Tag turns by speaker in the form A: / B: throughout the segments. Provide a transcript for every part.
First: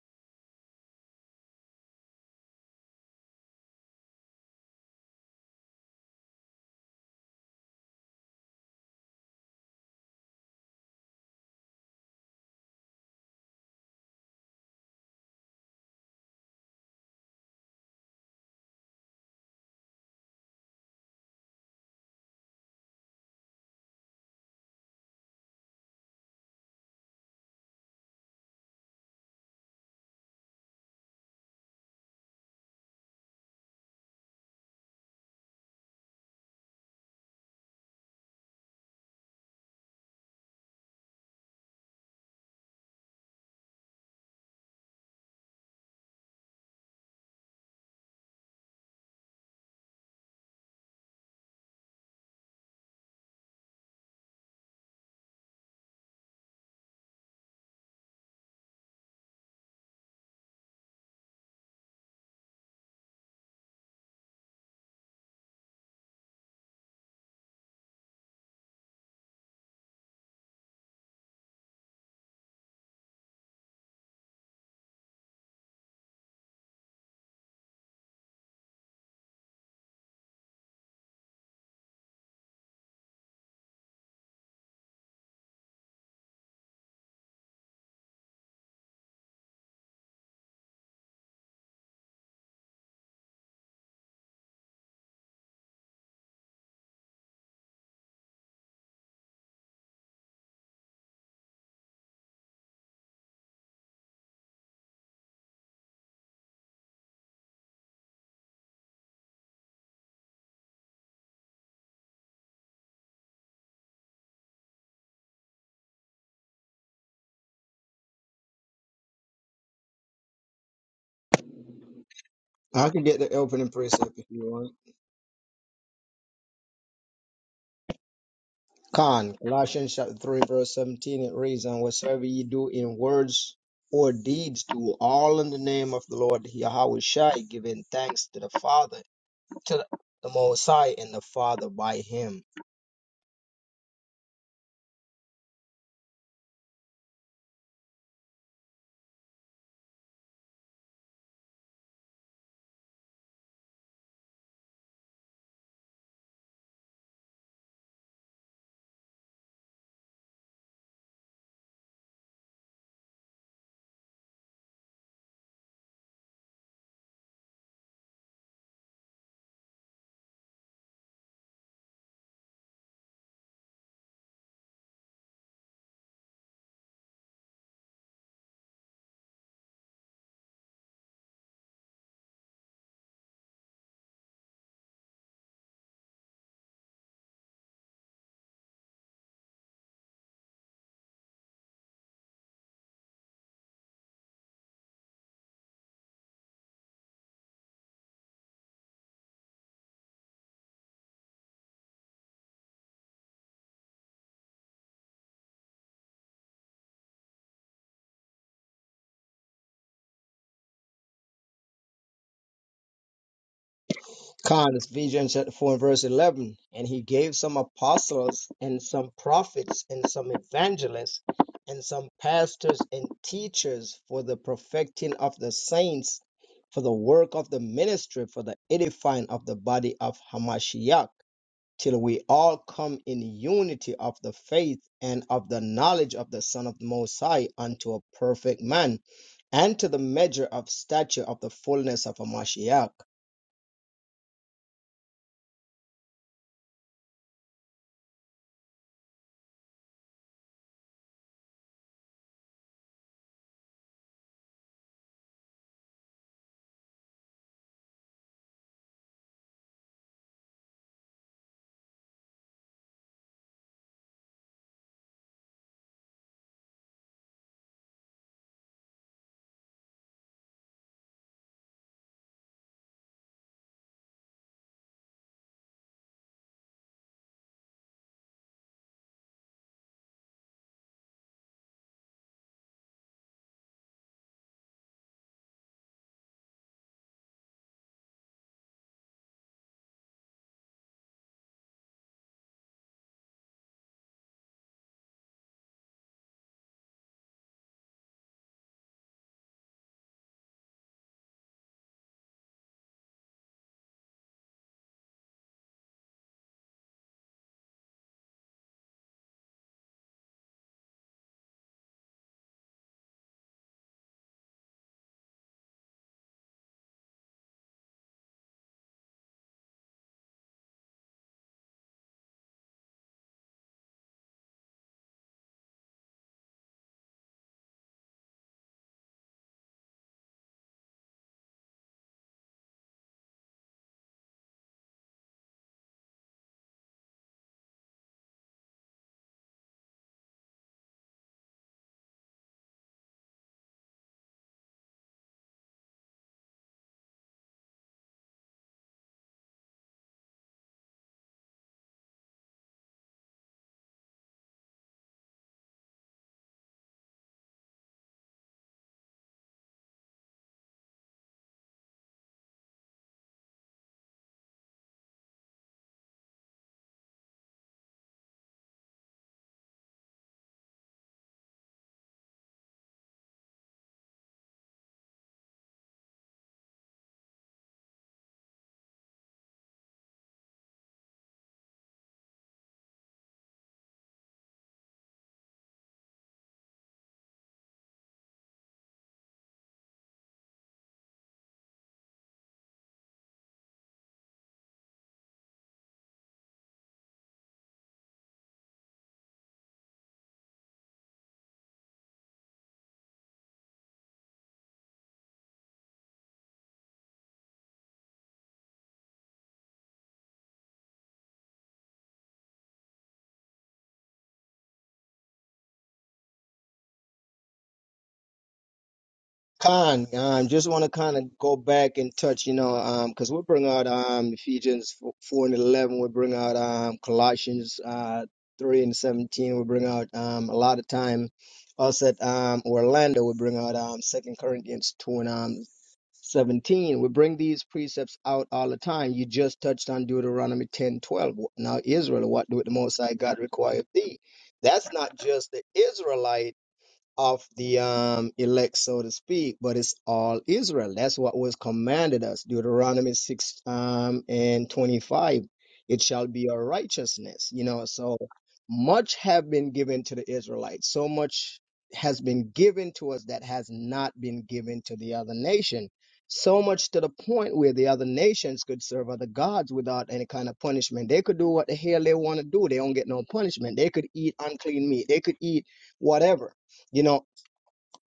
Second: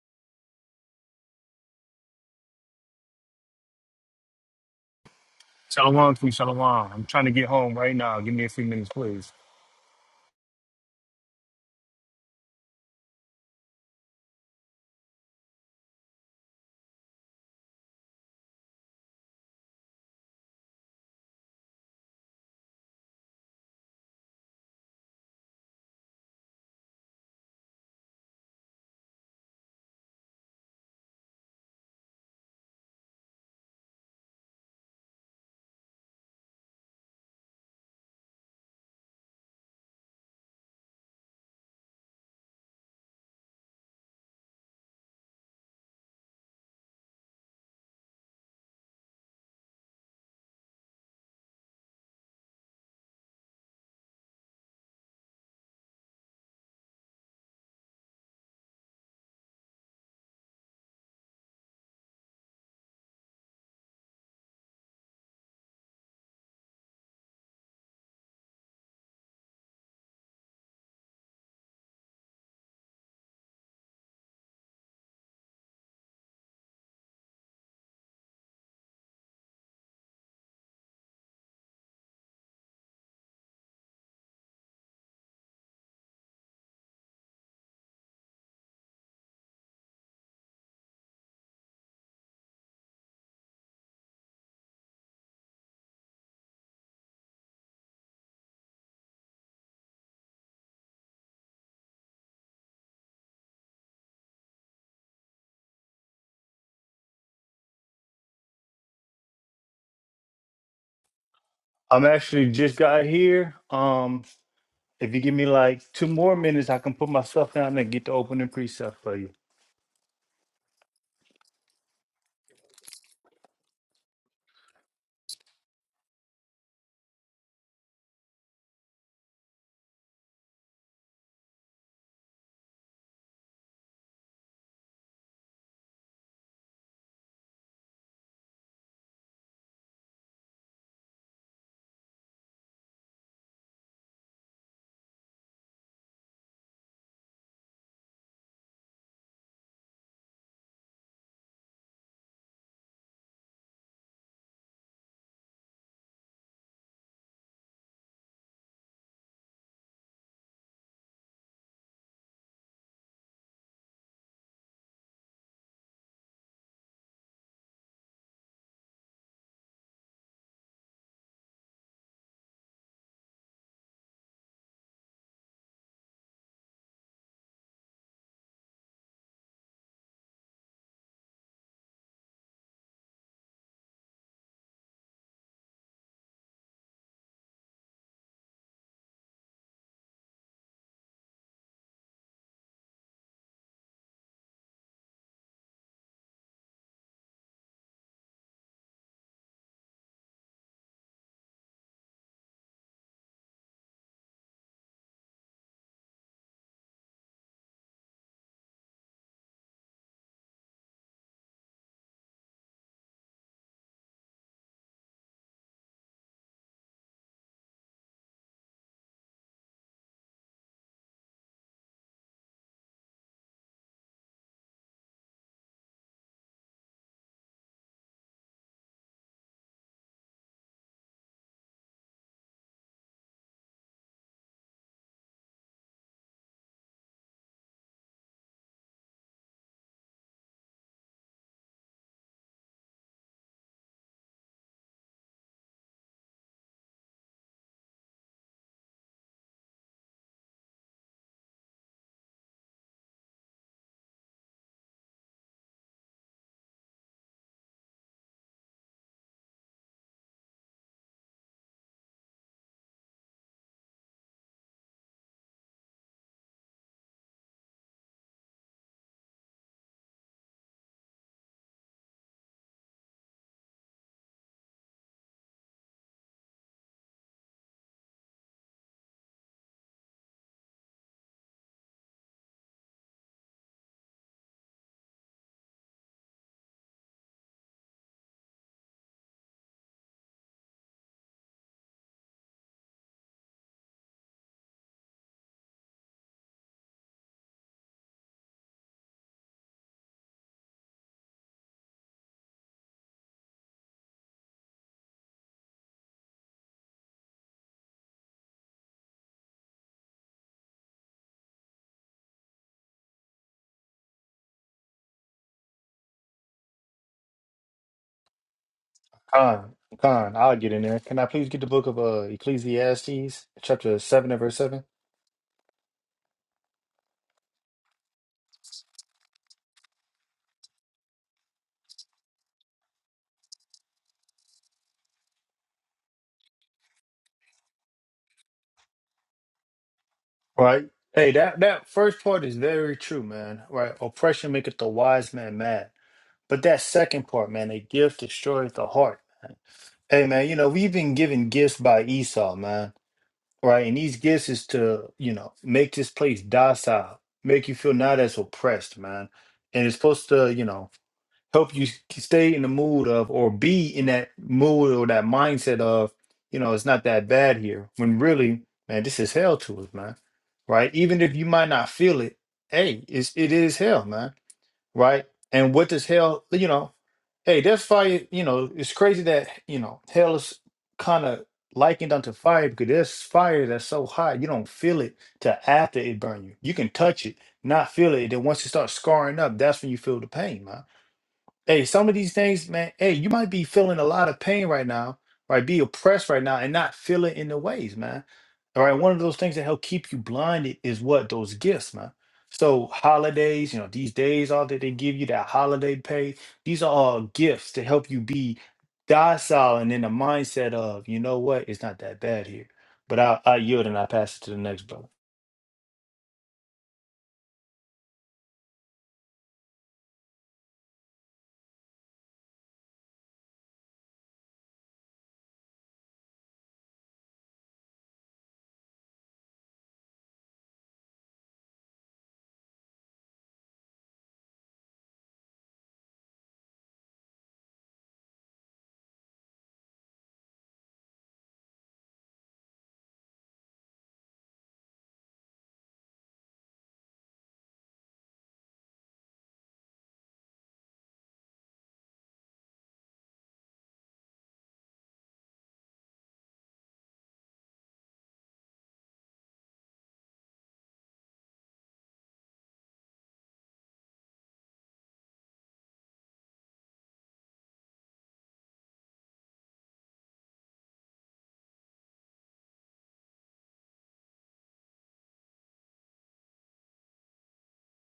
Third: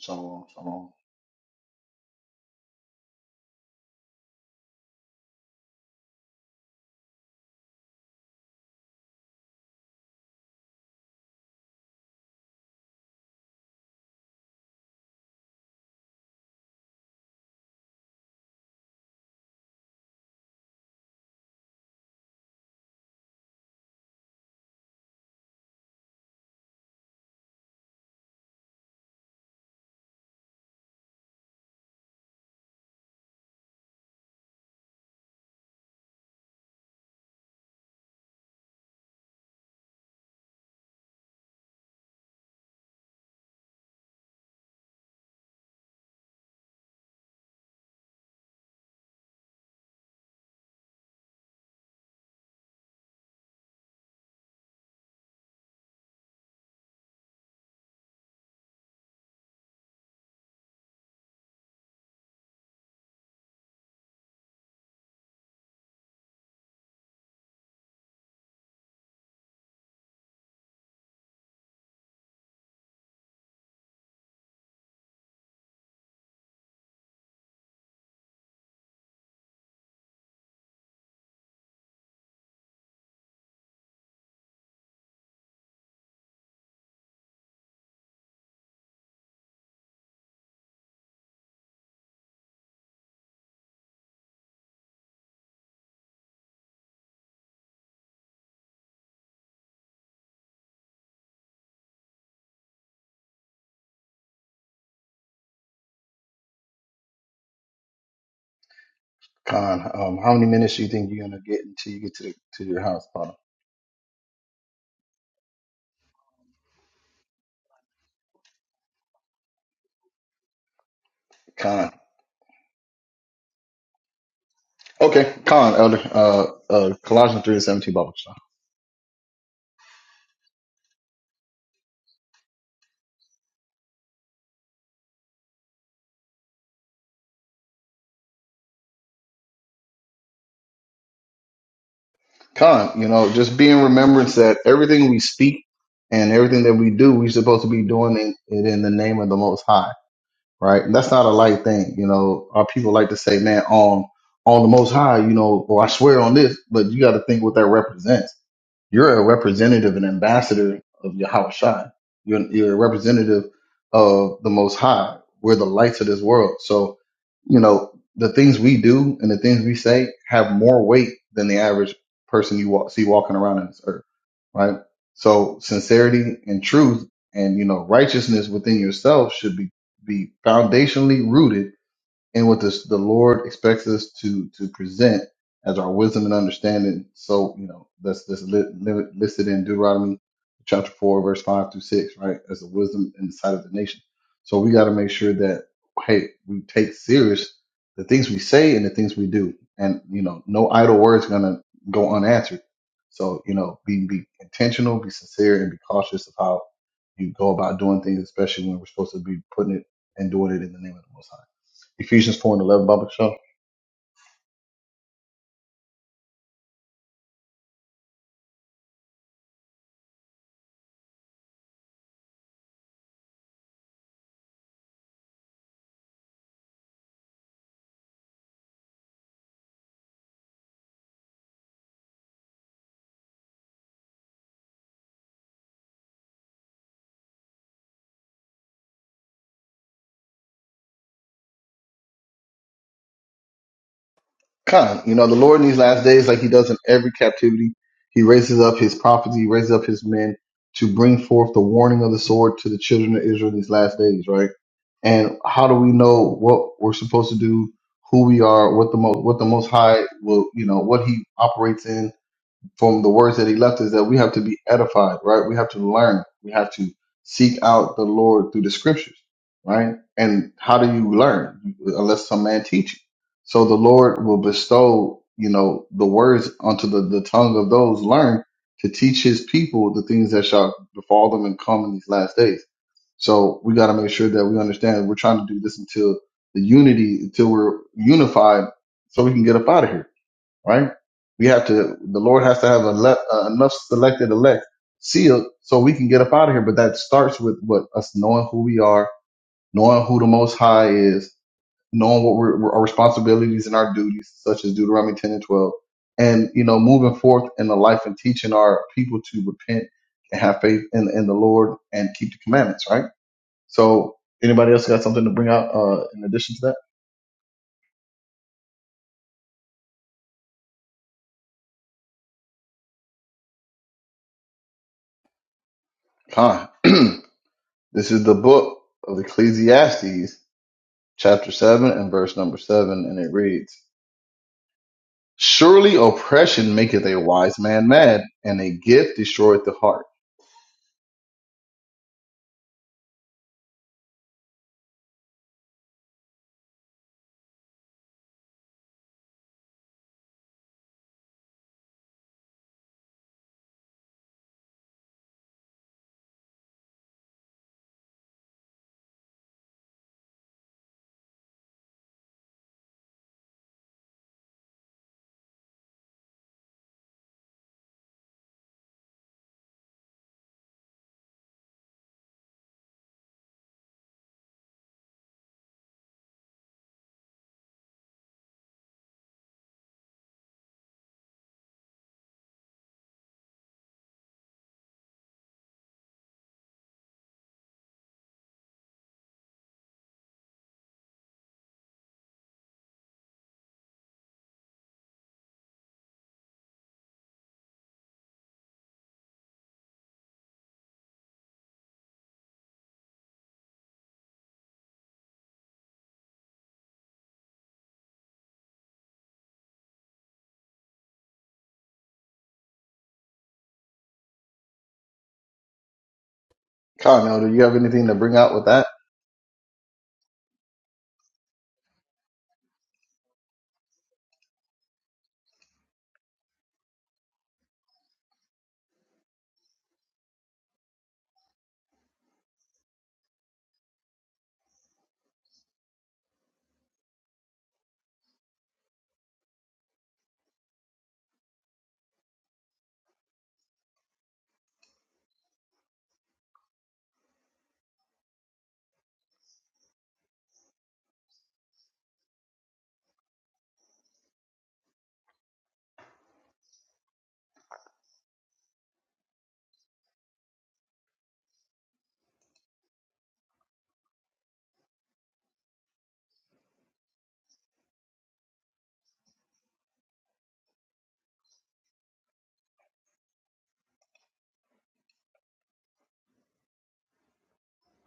A: Shalom, shalom.
B: Shalom, Queen Shalom. I'm trying to get home right now. Give me a few minutes, please.
A: Khan, um, how many minutes do you think you're gonna get until you
B: I'm
A: get to the,
B: actually
A: to
B: just
A: your
B: got
A: house, Father?
B: here. Um, if you give me like two more minutes, I can put my stuff down and get the opening precept for you.
A: Con,
C: I can get the opening precept if you want.
A: Okay, Con Elder, uh, uh, Colossians three and seventeen, Bible stuff.
C: Con, Colossians chapter 3, verse 17, it reads, And whatsoever ye do in words or deeds, do all in the name of the Lord Yahweh Shai, giving thanks to the Father, to the Most High, and the Father by him.
A: Con, you know, just be in remembrance that everything we speak and everything that we do, we're supposed to be doing it, it in the name of the Most High, right? And that's not a light thing, you know. Our people like to say, man, on on the Most High, you know, or I swear on this, but you got to think what that represents You're a representative and ambassador of Yahweh Shai. You're, you're a representative of the Most High. We're the lights of this world. So, you know, the things we do and the things we say have more weight than the average person you walk, see walking around on this earth, right? So sincerity and truth and, you know, righteousness within yourself should be, be foundationally rooted and what this, the Lord expects us to to present as our wisdom and understanding. So you know that's that's li- li- listed in Deuteronomy chapter four, verse five through six, right? As the wisdom in the sight of the nation. So we got to make sure that hey, we take serious the things we say and the things we do, and you know, no idle words gonna go unanswered. So you know, be be intentional, be sincere, and be cautious of how you go about doing things, especially when we're supposed to be putting it and doing it in the name of the Most High. Ephesians 4 and 11 Bible show.
C: Con is Ephesians chapter 4 and verse 11. And he gave some apostles and some prophets and some evangelists and some pastors and teachers for the perfecting of the saints, for the work of the ministry, for the edifying of the body of Hamashiach, till we all come in unity of the faith and of the knowledge of the Son of the Most High unto a perfect man, and to the measure of stature of the fullness of Hamashiach
A: Kind, you know, the Lord in these last days, like he does in every captivity, he raises up his prophets, he raises up his men to bring forth the warning of the sword to the children of Israel in these last days, right? And how do we know what we're supposed to do, who we are, what the most, what the most high will, you know, what he operates in, from the words that he left is that we have to be edified, right? We have to learn. We have to seek out the Lord through the scriptures, right? And how do you learn unless some man teach you? So the Lord will bestow, you know, the words unto the, the tongue of those learned to teach his people the things that shall befall them and come in these last days. So we got to make sure that we understand we're trying to do this until the unity, until we're unified so we can get up out of here right? We have to, the Lord has to have a le- uh, enough selected elect sealed so we can get up out of here. But that starts with what us knowing who we are, knowing who the Most High is, knowing what we're, we're- our responsibilities and our duties, such as Deuteronomy 10 and 12, and, you know, moving forth in the life and teaching our people to repent and have faith in, in the Lord and keep the commandments, right? So, anybody else got something to bring out uh, in addition to that?
B: Con, Con, I'll get in there. Can I please get the book of uh, Ecclesiastes, chapter 7 and verse 7?
A: Fine. this is the book of Ecclesiastes chapter 7 and verse number 7, and it reads, Surely oppression maketh a wise man mad, and a gift destroyeth the heart.
B: Right? Hey, that that first part is very true, man. Right? Oppression maketh the wise man mad, but that second part, man, a gift destroyeth the heart. Hey, man, you know we've been given gifts by Esau, man. right? And these gifts is to, you know, make this place docile, make you feel not as oppressed, man. And it's supposed to, you know, help you s- stay in the mood of or be in that mood or that mindset of, you know, it's not that bad here. When really, man, this is hell to us, man. Right? Even if you might not feel it, hey, it's it is hell, man. Right? And what does hell, you know? Hey, that's fire. You know, it's crazy that, you know, hell is kind of likened unto fire because there's fire that's so hot you don't feel it till after it burn you. You can touch it, not feel it. Then once it starts scarring up, that's when you feel the pain, man. Hey, some of these things, man, hey, you might be feeling a lot of pain right now, right? Be oppressed right now and not feel it in the ways, man. All right. One of those things that help keep you blinded is what? Those gifts, man. So holidays, you know, these days all that they give you, that holiday pay, these are all gifts to help you be docile and in the mindset of, you know what, it's not that bad here. But I, I yield and I pass it to the next brother.
A: Khan, Elder, you have anything to bring out with that?
C: Con, um, just want to kind of go back and touch, you know, um, because we'll bring out um Ephesians f- four and eleven, we'll bring out um Colossians uh three and seventeen, we'll bring out um a lot of time. Us at um Orlando, we bring out um Second Corinthians two and um 17 we bring these precepts out all the time you just touched on deuteronomy 10 12. now israel what do the most high god require of thee that's not just the israelites of the um, elect, so to speak, but it's all Israel. That's what was commanded us. Deuteronomy 6 um, and 25. It shall be a righteousness, you know. So much have been given to the Israelites. So much has been given to us that has not been given to the other nation. So much to the point where the other nations could serve other gods without any kind of punishment. They could do what the hell they want to do. They don't get no punishment. They could eat unclean meat. They could eat whatever you know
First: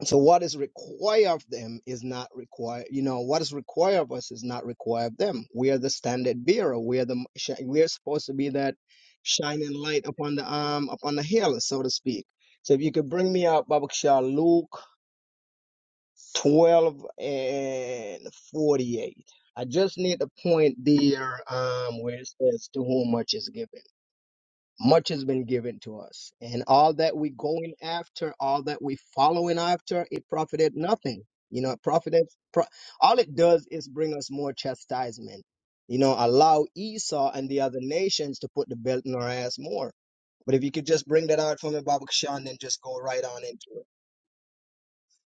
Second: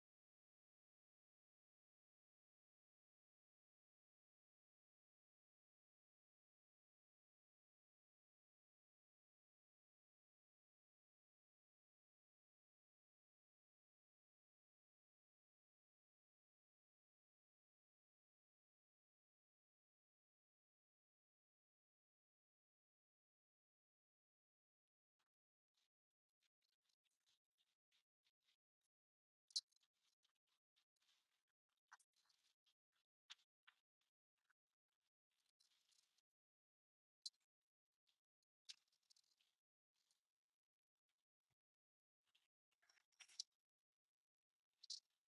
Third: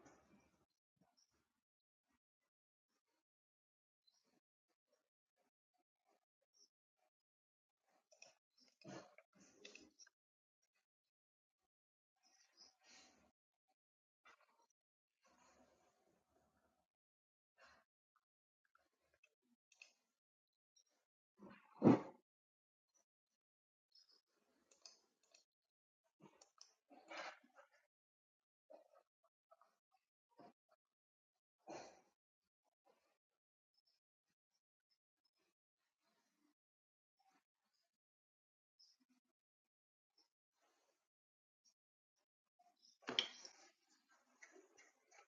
C: so what is required of them is not required you know what is required of us is not required of them we are the standard bearer we are the shi- we are supposed to be that shining light upon the um upon the hill so to speak so if you could bring me out babakshah luke 12 and 48 i just need to point there um where it says to whom much is given much has been given to us and all that we going after all that we following after it profited nothing you know it profited pro- all it does is bring us more chastisement you know allow esau and the other nations to put the belt in our ass more but if you could just bring that out for me Baba Kashan, then just go right on into it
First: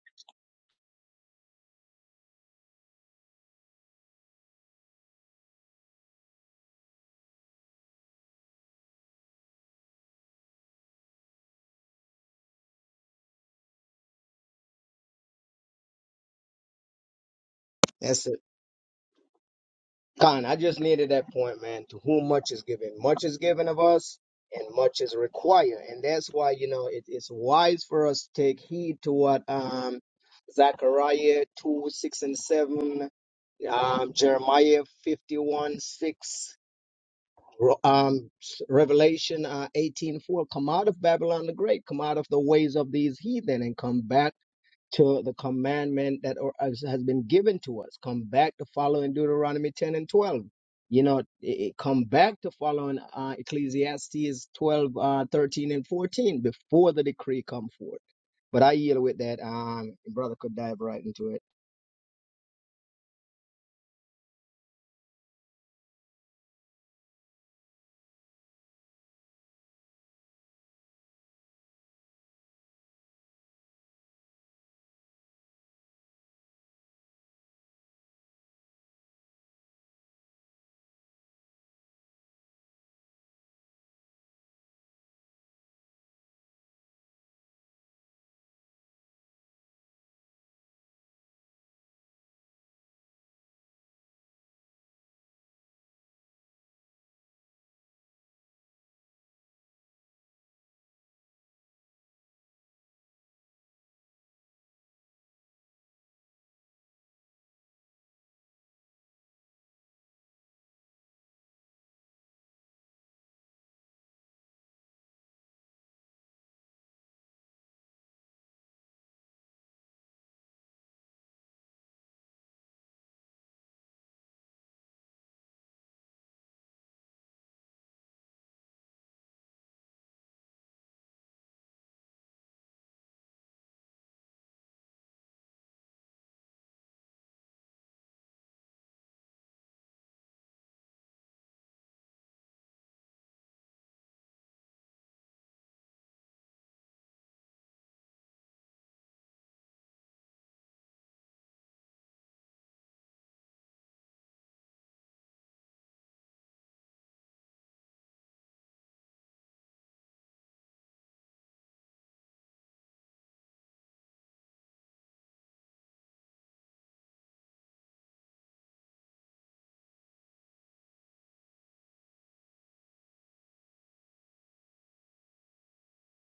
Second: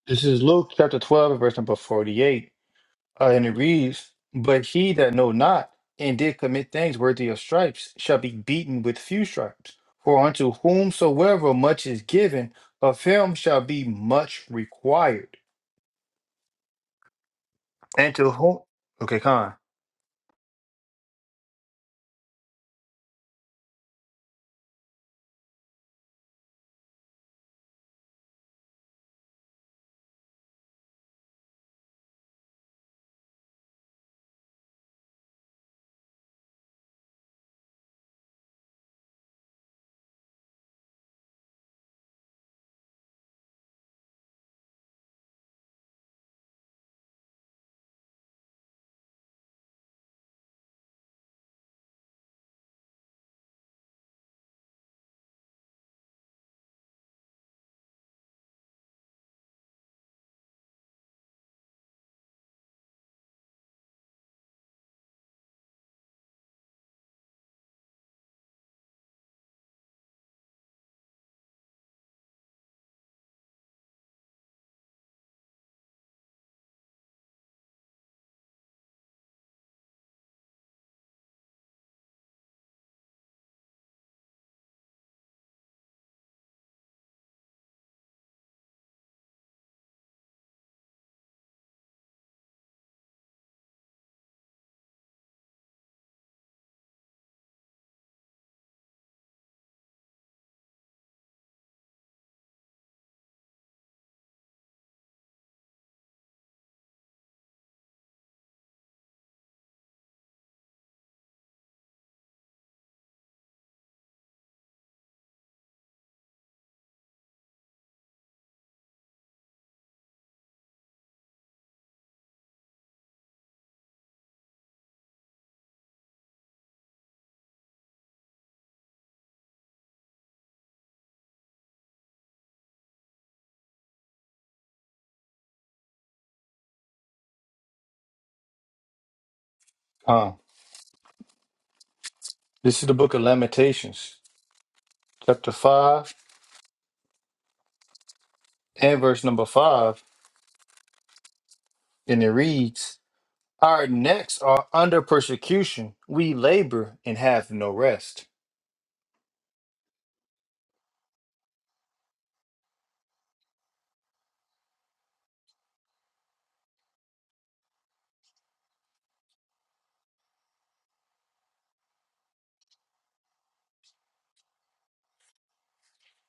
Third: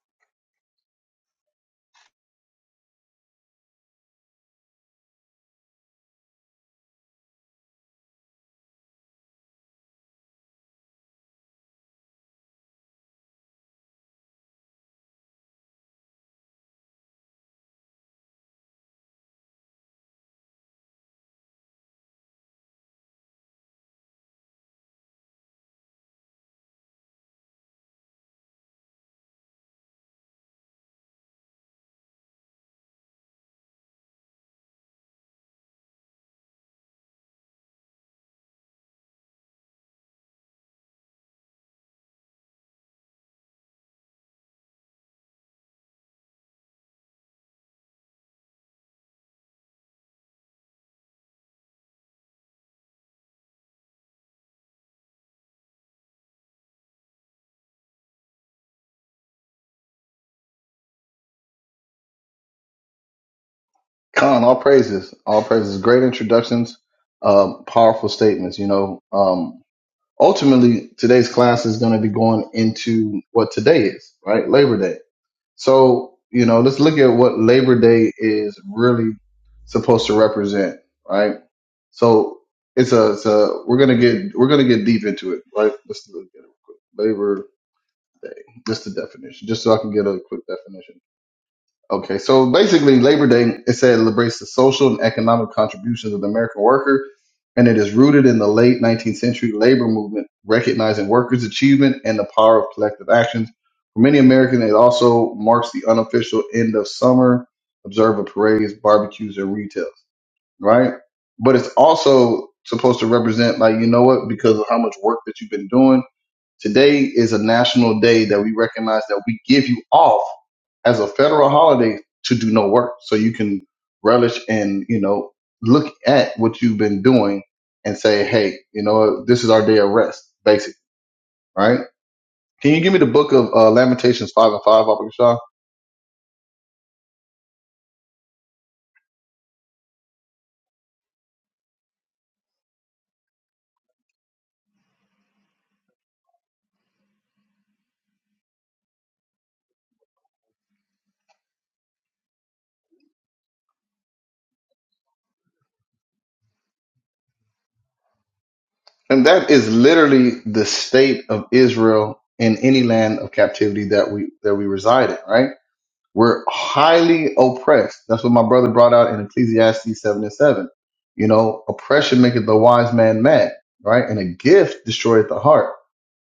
B: This is Luke chapter 12, verse number 48. Uh, and it reads, But he that know not and did commit things worthy of stripes shall be beaten with few stripes. For unto whomsoever much is given, of him shall be much required. And
C: That's it.
B: to whom? Okay, Khan.
C: Khan, I just needed that point, man. To whom much is given, much is given of us, and much is required, and that's why you know it, it's wise for us to take heed to what um, Zechariah two six and seven, um, Jeremiah fifty one six, Ro- um, Revelation uh, eighteen four. Come out of Babylon the Great, come out of the ways of these heathen, and come back to the commandment that or- has has been given to us. Come back to following Deuteronomy 10 and 12. You know, it, it- come back to following uh, Ecclesiastes 12, uh, 13, and 14 before the decree come forth. But I yield with that. Um, brother could dive right into it.
A: Khan, all praises, all praises. Great introductions, um, powerful statements. You know, um, ultimately, today's class is going to be going into what today is, right? Labor Day. So, you know, let's look at what Labor Day is really supposed to represent, right? So it's a, it's a we're gonna get we're gonna get deep into it, right? Let's look at it real quick. Labor, just the definition, just so I can get a quick definition. Okay, so basically, Labor Day it said celebrates the social and economic contributions of the American worker, and it is rooted in the late 19th century labor movement, recognizing workers' achievement and the power of collective actions. For many Americans, it also marks the unofficial end of summer, observe of parades, barbecues, and retails. Right, but it's also supposed to represent like you know what because of how much work that you've been doing Today is a national day that we recognize that we give you off as a federal holiday to do no work. So you can relish and, you know, look at what you've been doing and say, hey, you know, this is our day of rest, basically, right? Can you give me the book of uh, Lamentations 5 and 5, Abba Shah?
B: Khan. This is the book of Lamentations, chapter 5 and verse number 5. And it reads, Our necks are under persecution. We labor and have no rest.
A: And that is literally the state of Israel in any land of captivity that we that we reside in, right? We're highly oppressed. That's what my brother brought out in Ecclesiastes 7 and 7. You know, oppression maketh the wise man mad, right? And a gift destroyeth the heart.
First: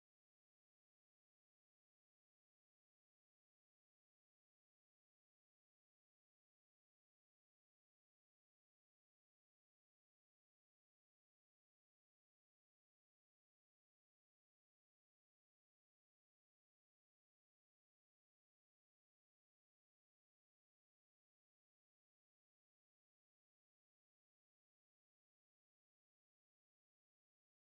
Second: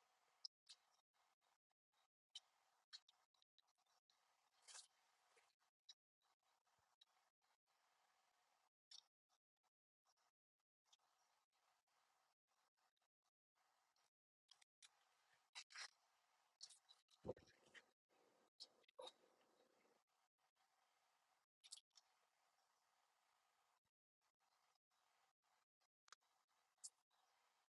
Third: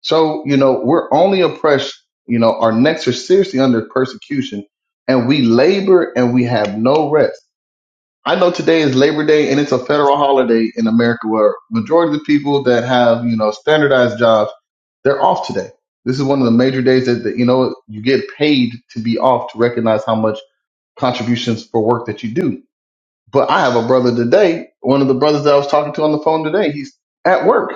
A: So, you know, we're only oppressed, you know, our necks are seriously under persecution and we labor and we have no rest. I know today is Labor Day and it's a federal holiday in America where majority of the people that have, you know, standardized jobs, they're off today this is one of the major days that, that you know you get paid to be off to recognize how much contributions for work that you do. But I have a brother today, one of the brothers that I was talking to on the phone today, he's at work.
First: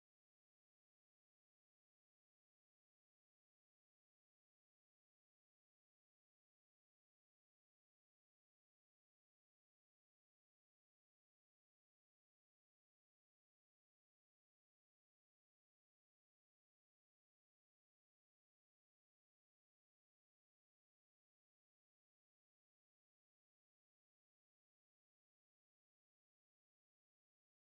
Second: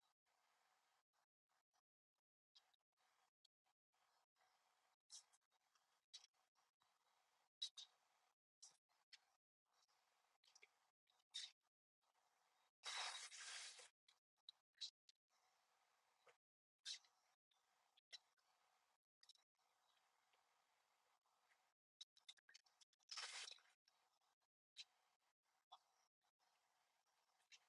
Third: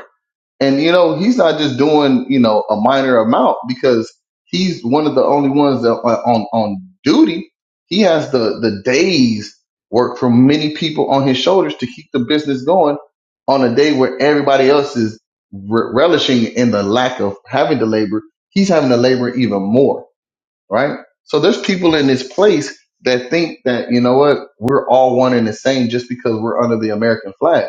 A: And you know, he's not just doing, you know, a minor amount because he's one of the only ones that are on on duty. He has the the days work from many people on his shoulders to keep the business going on a day where everybody else is re- relishing in the lack of having to labor. He's having to labor even more right? So there's people in this place that think that, you know what, we're all one and the same just because we're under the American flag.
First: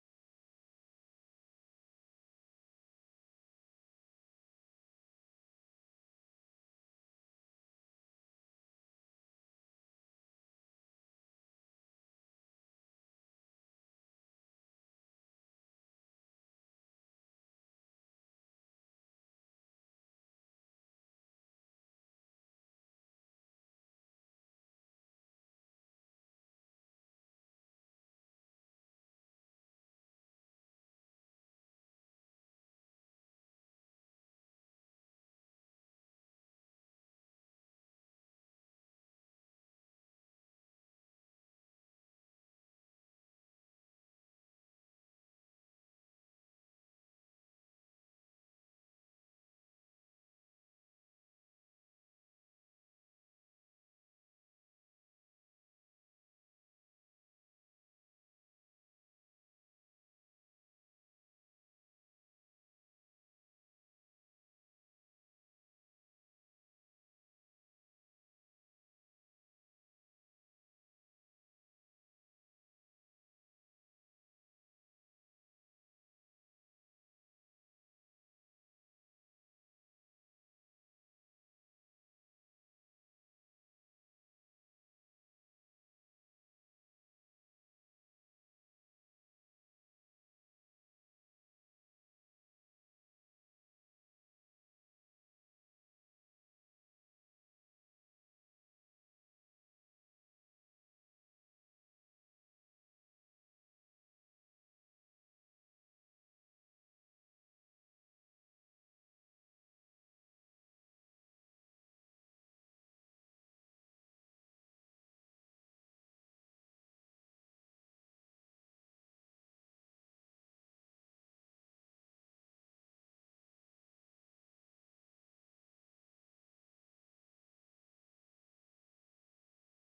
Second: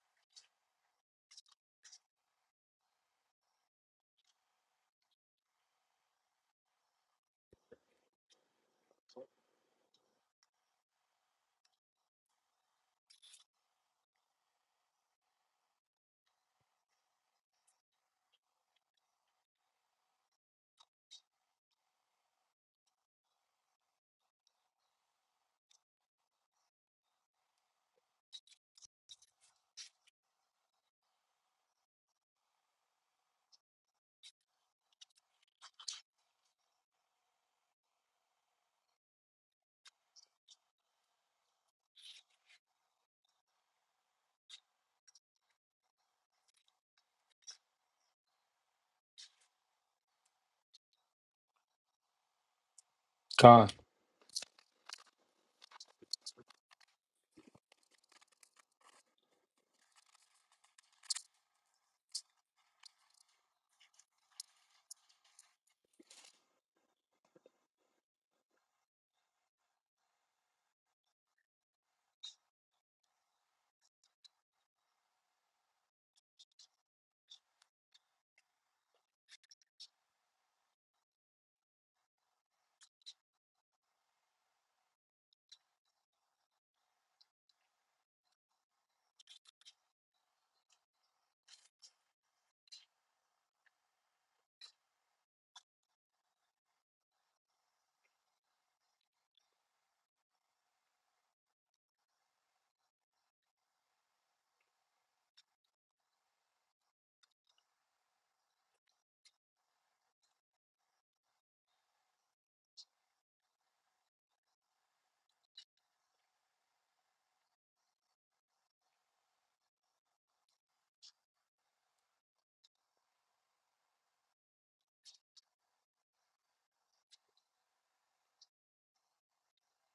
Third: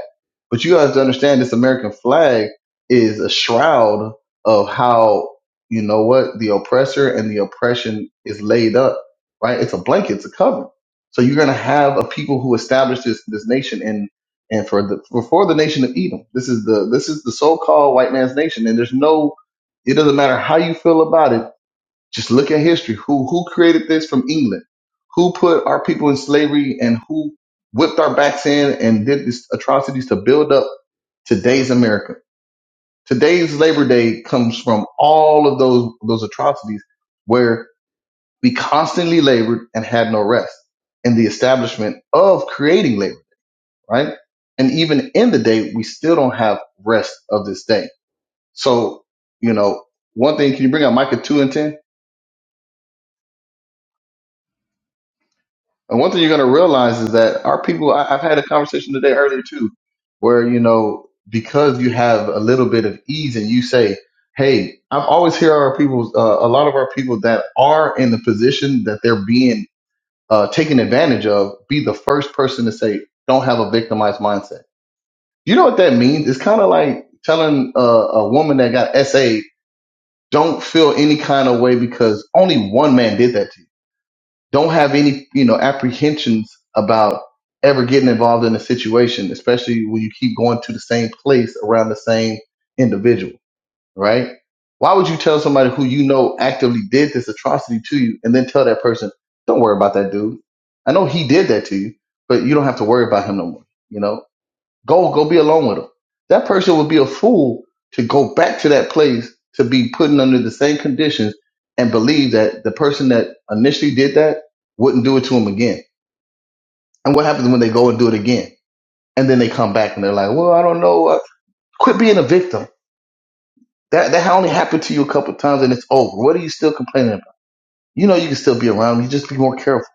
A: But you guys to understand this American flag is a shroud of how, you know what, the oppressor and the oppression is laid up, right? It's a blanket, it's a cover. So you're going to have a people who established this, this nation and and for the for for the nation of Edom, this is the this is the so-called white man's nation, and there's no, it doesn't matter how you feel about it just look at history. Who who created this from England? Who put our people in slavery and who whipped our backs in and did these atrocities to build up today's America? Today's Labor Day comes from all of those those atrocities where we constantly labored and had no rest in the establishment of creating labor, right? And even in the day, we still don't have rest of this day. So, you know, one thing, can you bring out Micah 2 and 10?
B: Khan.
A: And one thing you're going to realize is that our people, I, I've had a conversation today earlier too, where, you know, because you have a little bit of ease and you say, Hey, I've always hear our people, uh, a lot of our people that are in the position that they're being uh, taken advantage of, be the first person to say, don't have a victimized mindset. You know what that means? It's kind of like telling a, a woman that got SA, don't feel any kind of way because only one man did that to you don't have any, you know, apprehensions about ever getting involved in a situation, especially when you keep going to the same place around the same individual, right? Why would you tell somebody who you know actively did this atrocity to you and then tell that person, don't worry about that dude? I know he did that to you, but you don't have to worry about him no more, you know? Go, go be alone with them. That person would be a fool to go back to that place to be put under the same conditions and believe that the person that initially did that wouldn't do it to him again. And what happens when they go and do it again? And then they come back and they're like, well, I don't know. Uh, quit being a victim. That, that only happened to you a couple of times and it's over. What are you still complaining about? You know, you can still be around. 'em. You just be more careful.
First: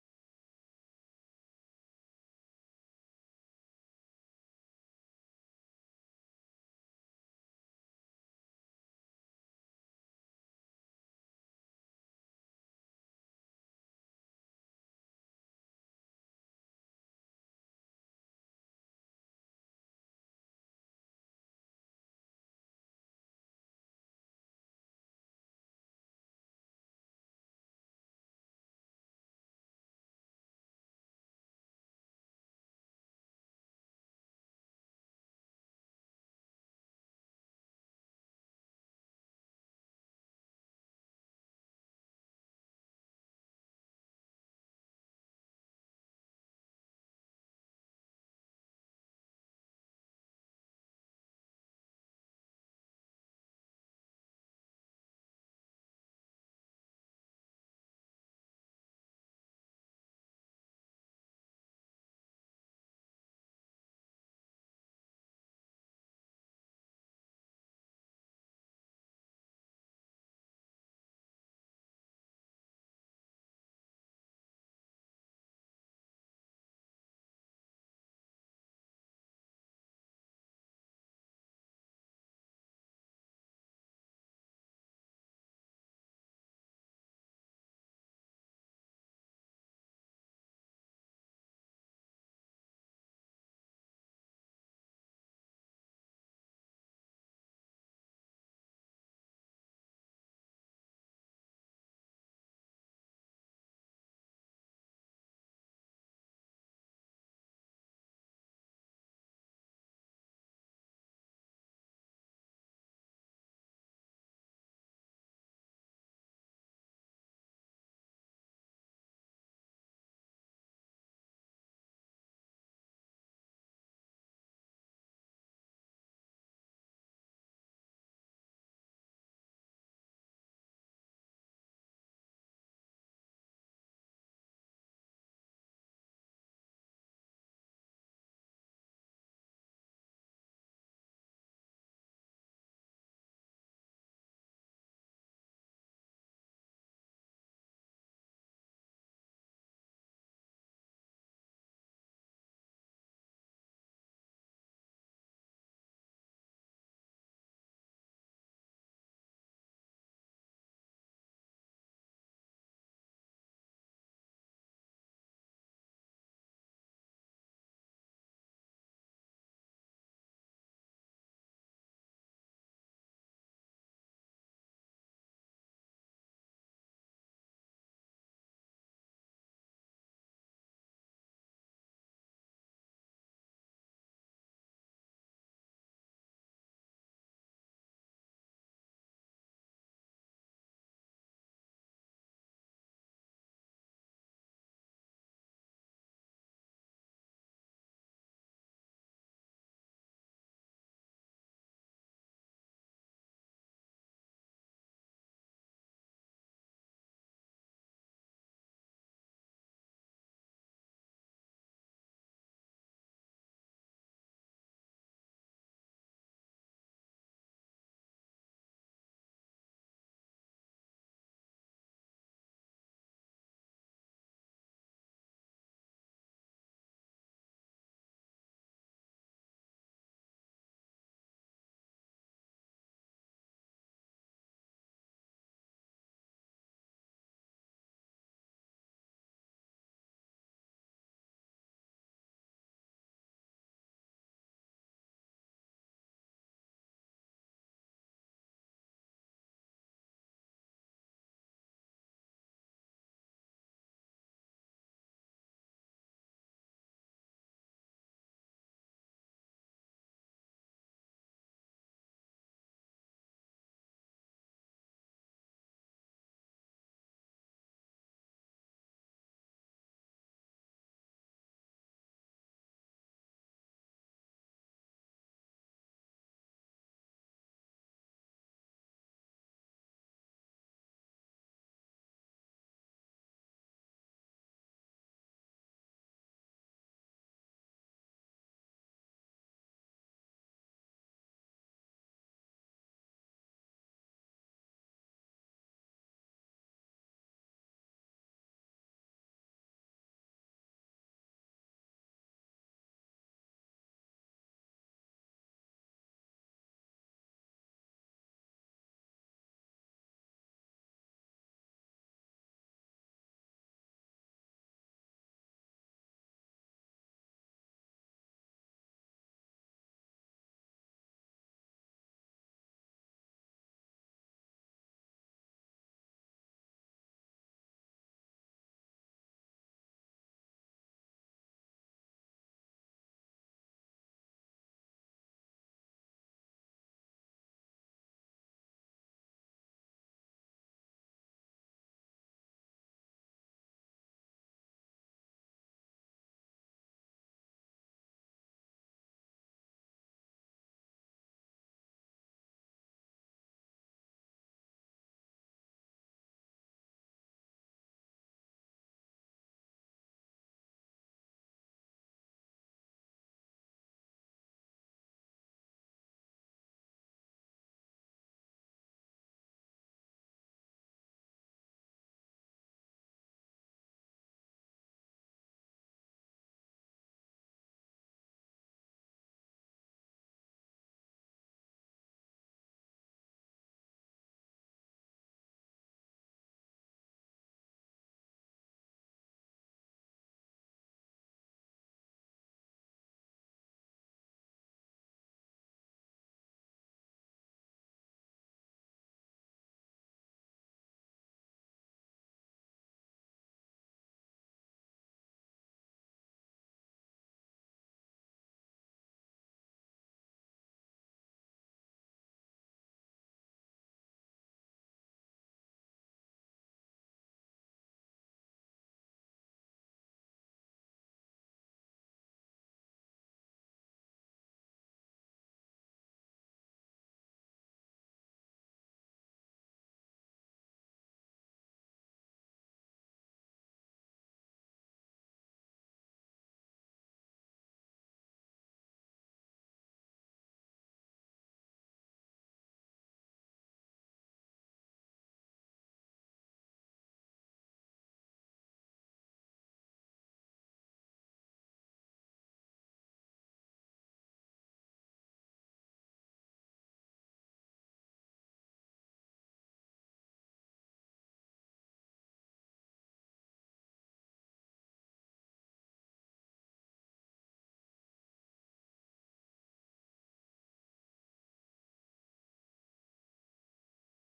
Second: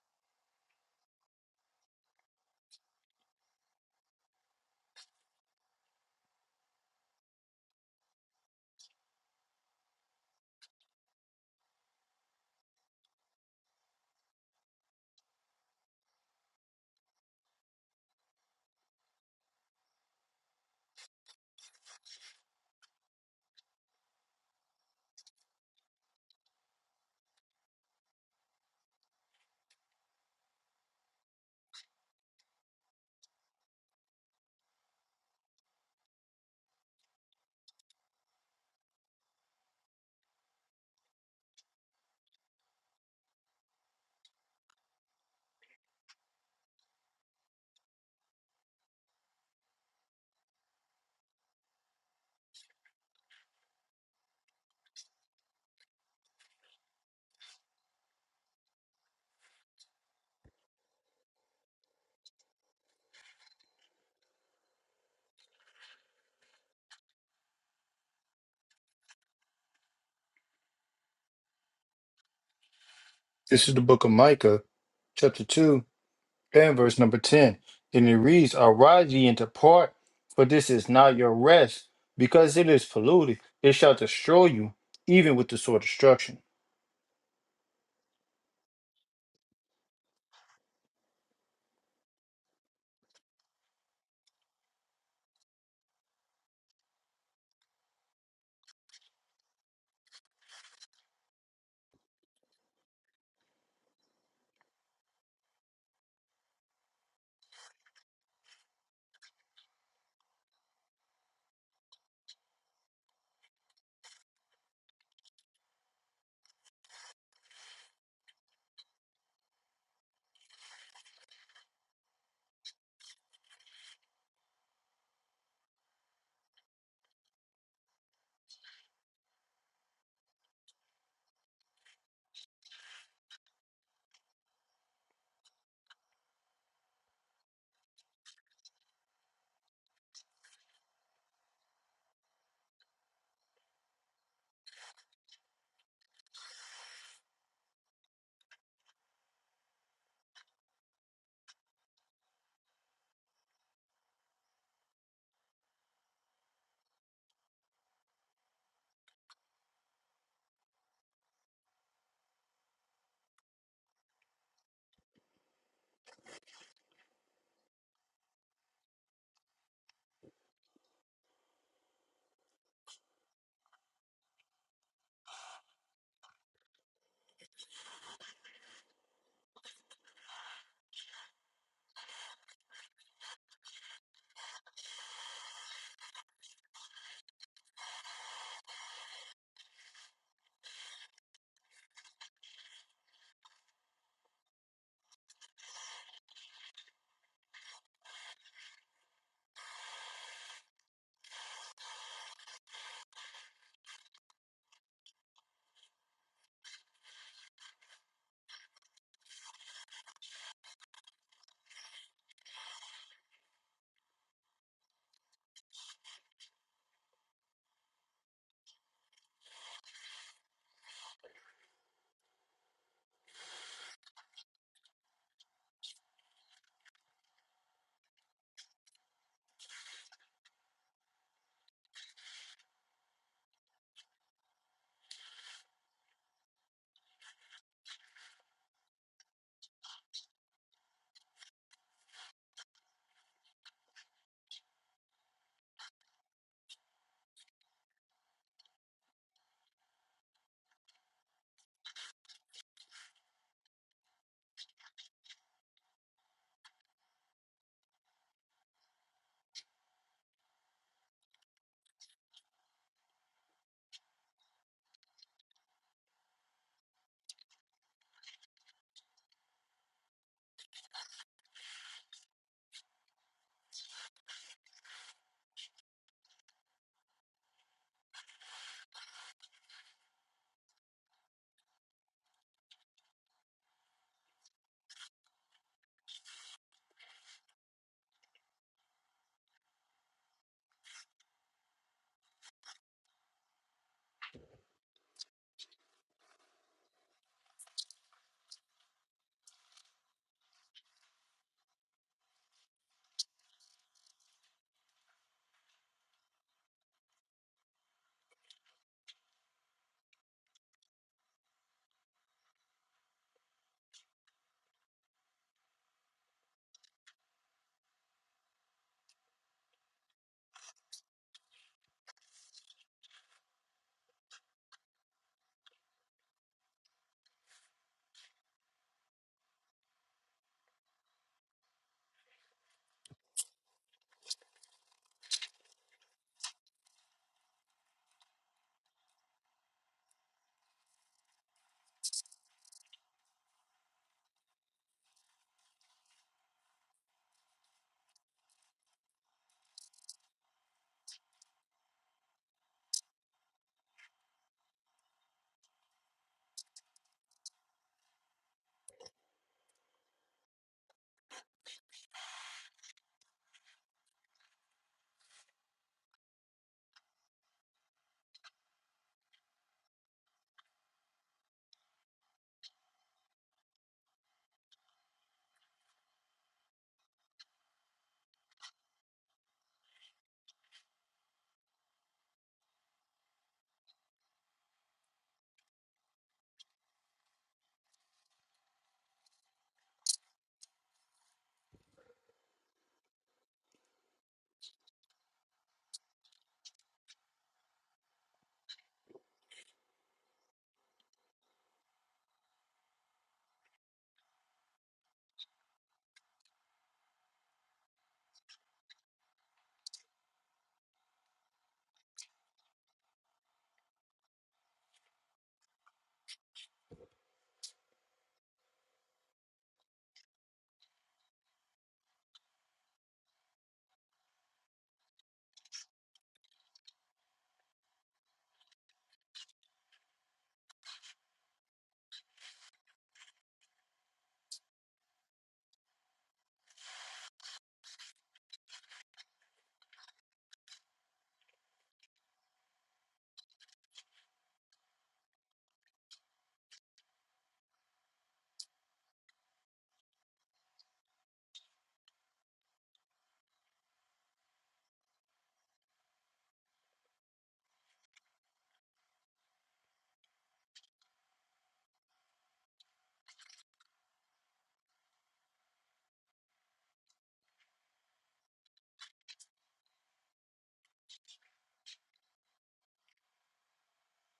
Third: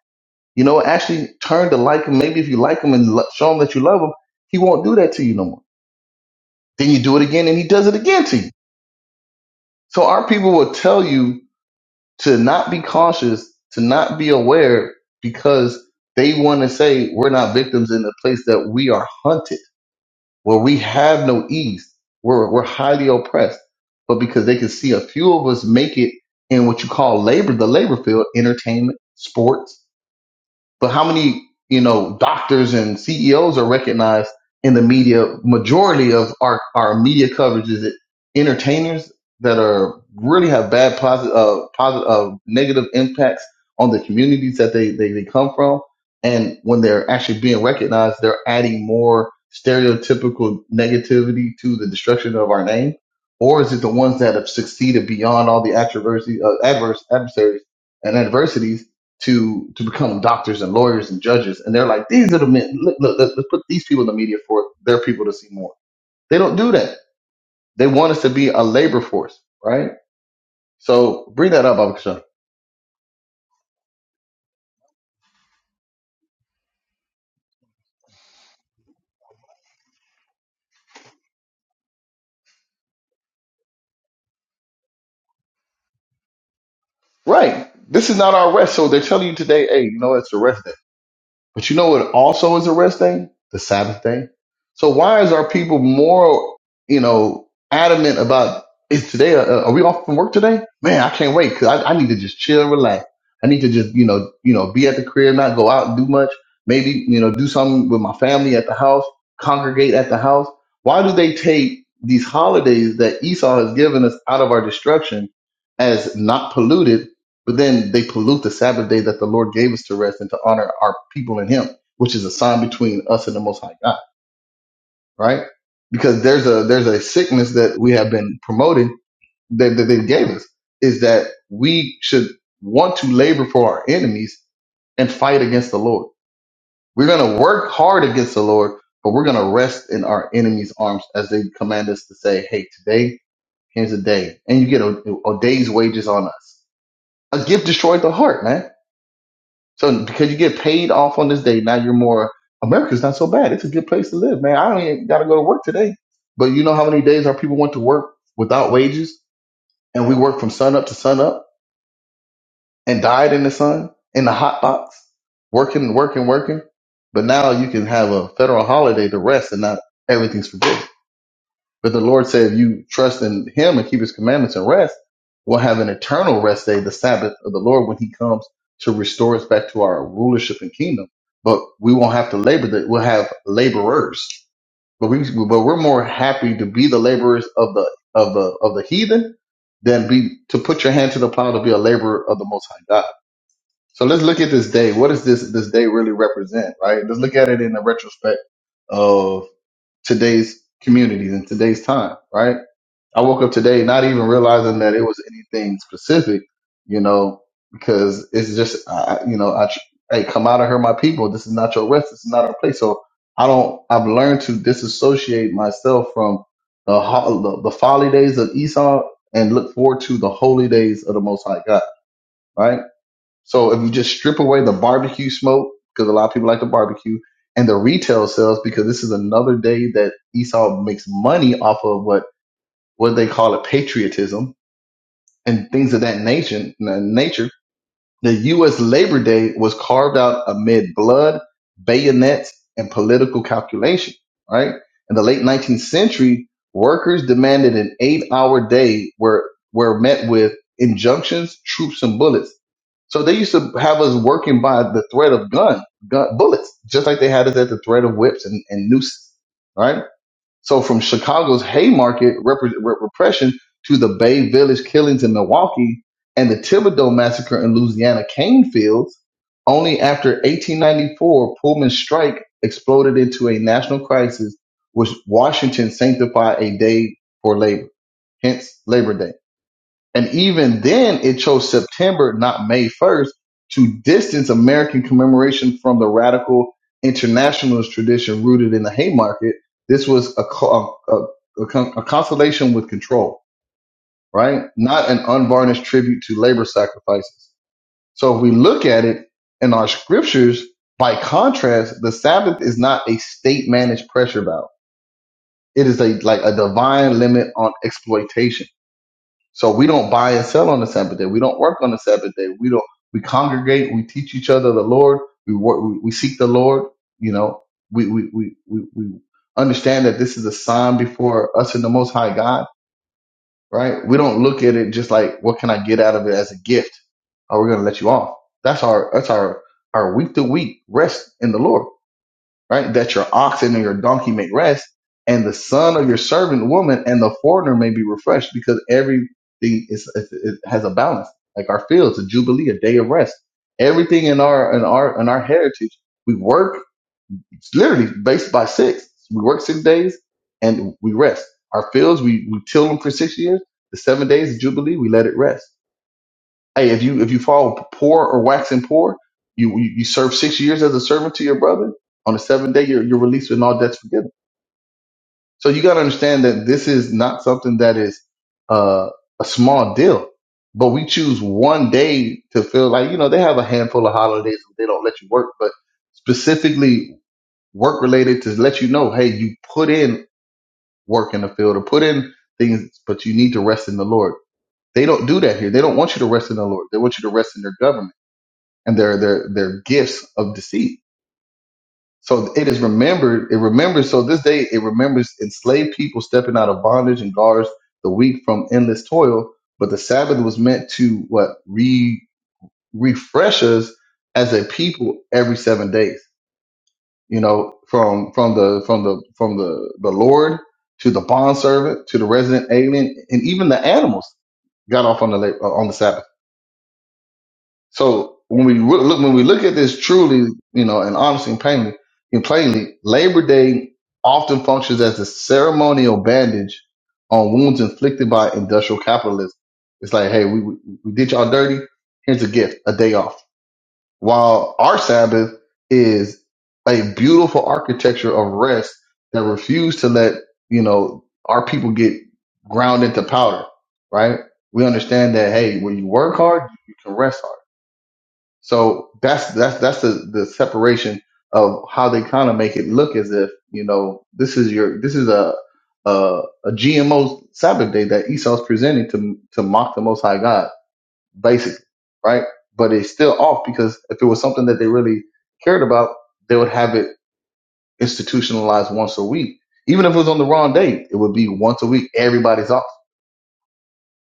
A: You know, actually turn to like him. Maybe if you like him and lo- show him that you love him, he won't do that to you no more. Then you do it again and he does it again to you So our people will tell you to not be cautious, to not be aware, because they want to say we're not victims in the place that we are hunted, where we have no ease, where we're highly oppressed. But because they can see a few of us make it in what you call labor, the labor field, entertainment, sports, but how many, you know, doctors and CEOs are recognized in the media? Majority of our, our media coverage is entertainers that are really have bad positive, uh, positive, uh, negative impacts on the communities that they, they, they come from. And when they're actually being recognized, they're adding more stereotypical negativity to the destruction of our name. Or is it the ones that have succeeded beyond all the adversity, uh, adverse adversaries and adversities? to to become doctors and lawyers and judges, and they're like, these are the men. Look, look, let's, let's put these people in the media for their people to see more. They don't do that. They want us to be a labor force, right? So bring that up, Abakasha.
B: This is the book of Micah, chapter 2 and verse number 10. Then it reads, Arise ye and depart, for this is not your rest, because it is polluted. It shall destroy you, even with the sore destruction.
A: Right. This is not our rest. So they're telling you today, hey, you know, it's a rest day But you know what also is a rest day? The Sabbath day. So why is our people more, you know, adamant about is today, uh, uh, are we off from work today? Man, I can't wait because I, I need to just chill and relax. I need to just, you know, you know, be at the crib, not go out and do much. Maybe, you know, do something with my family at the house, congregate at the house. Why do they take these holidays that Esau has given us out of our destruction as not polluted but then they pollute the Sabbath day that the Lord gave us to rest and to honor our people in Him, which is a sign between us and the Most High God, right? Because there's a there's a sickness that we have been promoting that, that they gave us is that we should want to labor for our enemies and fight against the Lord. We're gonna work hard against the Lord, but we're gonna rest in our enemies' arms as they command us to say, "Hey, today here's a day," and you get a, a day's wages on us. A gift destroyed the heart, man So because you get paid off on this day, now you're more America's not so bad. It's a good place to live, man. I don't even gotta go to work today. But you know how many days our people went to work without wages and we worked from sun up to sun up and died in the sun, in the hot box, working, working, working. But now you can have a federal holiday to rest and not everything's forbidden. But the Lord said, if you trust in him and keep his commandments and rest, we'll have an eternal rest day, the Sabbath of the Lord, when he comes to restore us back to our rulership and kingdom. But we won't have to labor that we'll have laborers. But we but we're more happy to be the laborers of the of the of the heathen than be to put your hand to the plow to be a laborer of the most high God. So let's look at this day. What does this this day really represent, right? Let's look at it in the retrospect of today's communities and today's time, right? I woke up today not even realizing that it was anything specific, you know, because it's just, I, you know, I, tr- hey, come out of her, my people. This is not your rest. This is not our place. So I don't, I've learned to disassociate myself from the, ho- the, the folly days of Esau and look forward to the holy days of the Most High God, right? So if you just strip away the barbecue smoke, because a lot of people like to barbecue, and the retail sales, because this is another day that Esau makes money off of what what they call it patriotism and things of that nation nature the u.s labor day was carved out amid blood bayonets and political calculation right in the late 19th century workers demanded an eight-hour day where were met with injunctions troops and bullets so they used to have us working by the threat of gun, gun bullets just like they had us at the threat of whips and, and nooses right so from Chicago's Haymarket repre- re- repression to the Bay Village killings in Milwaukee and the Thibodeau massacre in Louisiana cane fields, only after 1894 Pullman's strike exploded into a national crisis, which Washington sanctified a day for labor, hence Labor Day. And even then, it chose September, not May 1st, to distance American commemoration from the radical internationalist tradition rooted in the Haymarket. This was a, co- a, a, a con- a consolation with control, right? Not an unvarnished tribute to labor sacrifices. So if we look at it in our scriptures, by contrast, the Sabbath is not a state managed pressure valve. It is a like a divine limit on exploitation so we don't buy and sell on the Sabbath day. We don't work on the Sabbath day. We don't. We congregate. We teach each other the Lord. We work. We, we seek the Lord. You know, we we we we we understand that this is a sign before us and the Most High God. Right? We don't look at it just like what can I get out of it as a gift. Oh, we're gonna let you off. That's our that's our our week to week rest in the Lord right? That your oxen and your donkey may rest, and the son of your servant woman and the foreigner may be refreshed, because everything is is- it has a balance. Like our fields, a jubilee, a day of rest. Everything in our in our in our heritage, we work it's literally based by six. We work six days and we rest. Our fields, we we till them for six years. The seven days of jubilee, we let it rest Hey, if you if you fall poor or waxing poor, you you you serve six years as a servant to your brother. On the seventh day, you're you're released and all debts forgiven. So you got to understand that this is not something that is uh, a small deal. But we choose one day to feel like you know they have a handful of holidays where they don't let you work, but specifically work related to let you know, hey, you put in work in the field or put in things, but you need to rest in the Lord. They don't do that here. They don't want you to rest in the Lord. They want you to rest in their government and their their their gifts of deceit. So it is remembered. It remembers. So this day it remembers enslaved people stepping out of bondage and guards the weak from endless toil. But the Sabbath was meant to what re refresh us as a people every seven days. You know, from from the from the from the the Lord to the bond servant to the resident alien and even the animals got off on the la- on the Sabbath. So when we re- look, when we look at this truly, you know, and honestly and plainly, and plainly, Labor Day often functions as a ceremonial bandage on wounds inflicted by industrial capitalism. It's like, hey, we, we we did y'all dirty. Here's a gift, a day off. While our Sabbath is a beautiful architecture of rest that refused to let you know our people get ground into powder. Right? We understand that hey, when you work hard, you can rest hard so that's that's that's the, the separation of how they kind of make it look as if you know this is your this is a a, GMO Sabbath day that Esau's presenting to to mock the Most High God, basically, right? But it's still off because if it was something that they really cared about, they would have it institutionalized once a week. Even if it was on the wrong day, it would be once a week. Everybody's off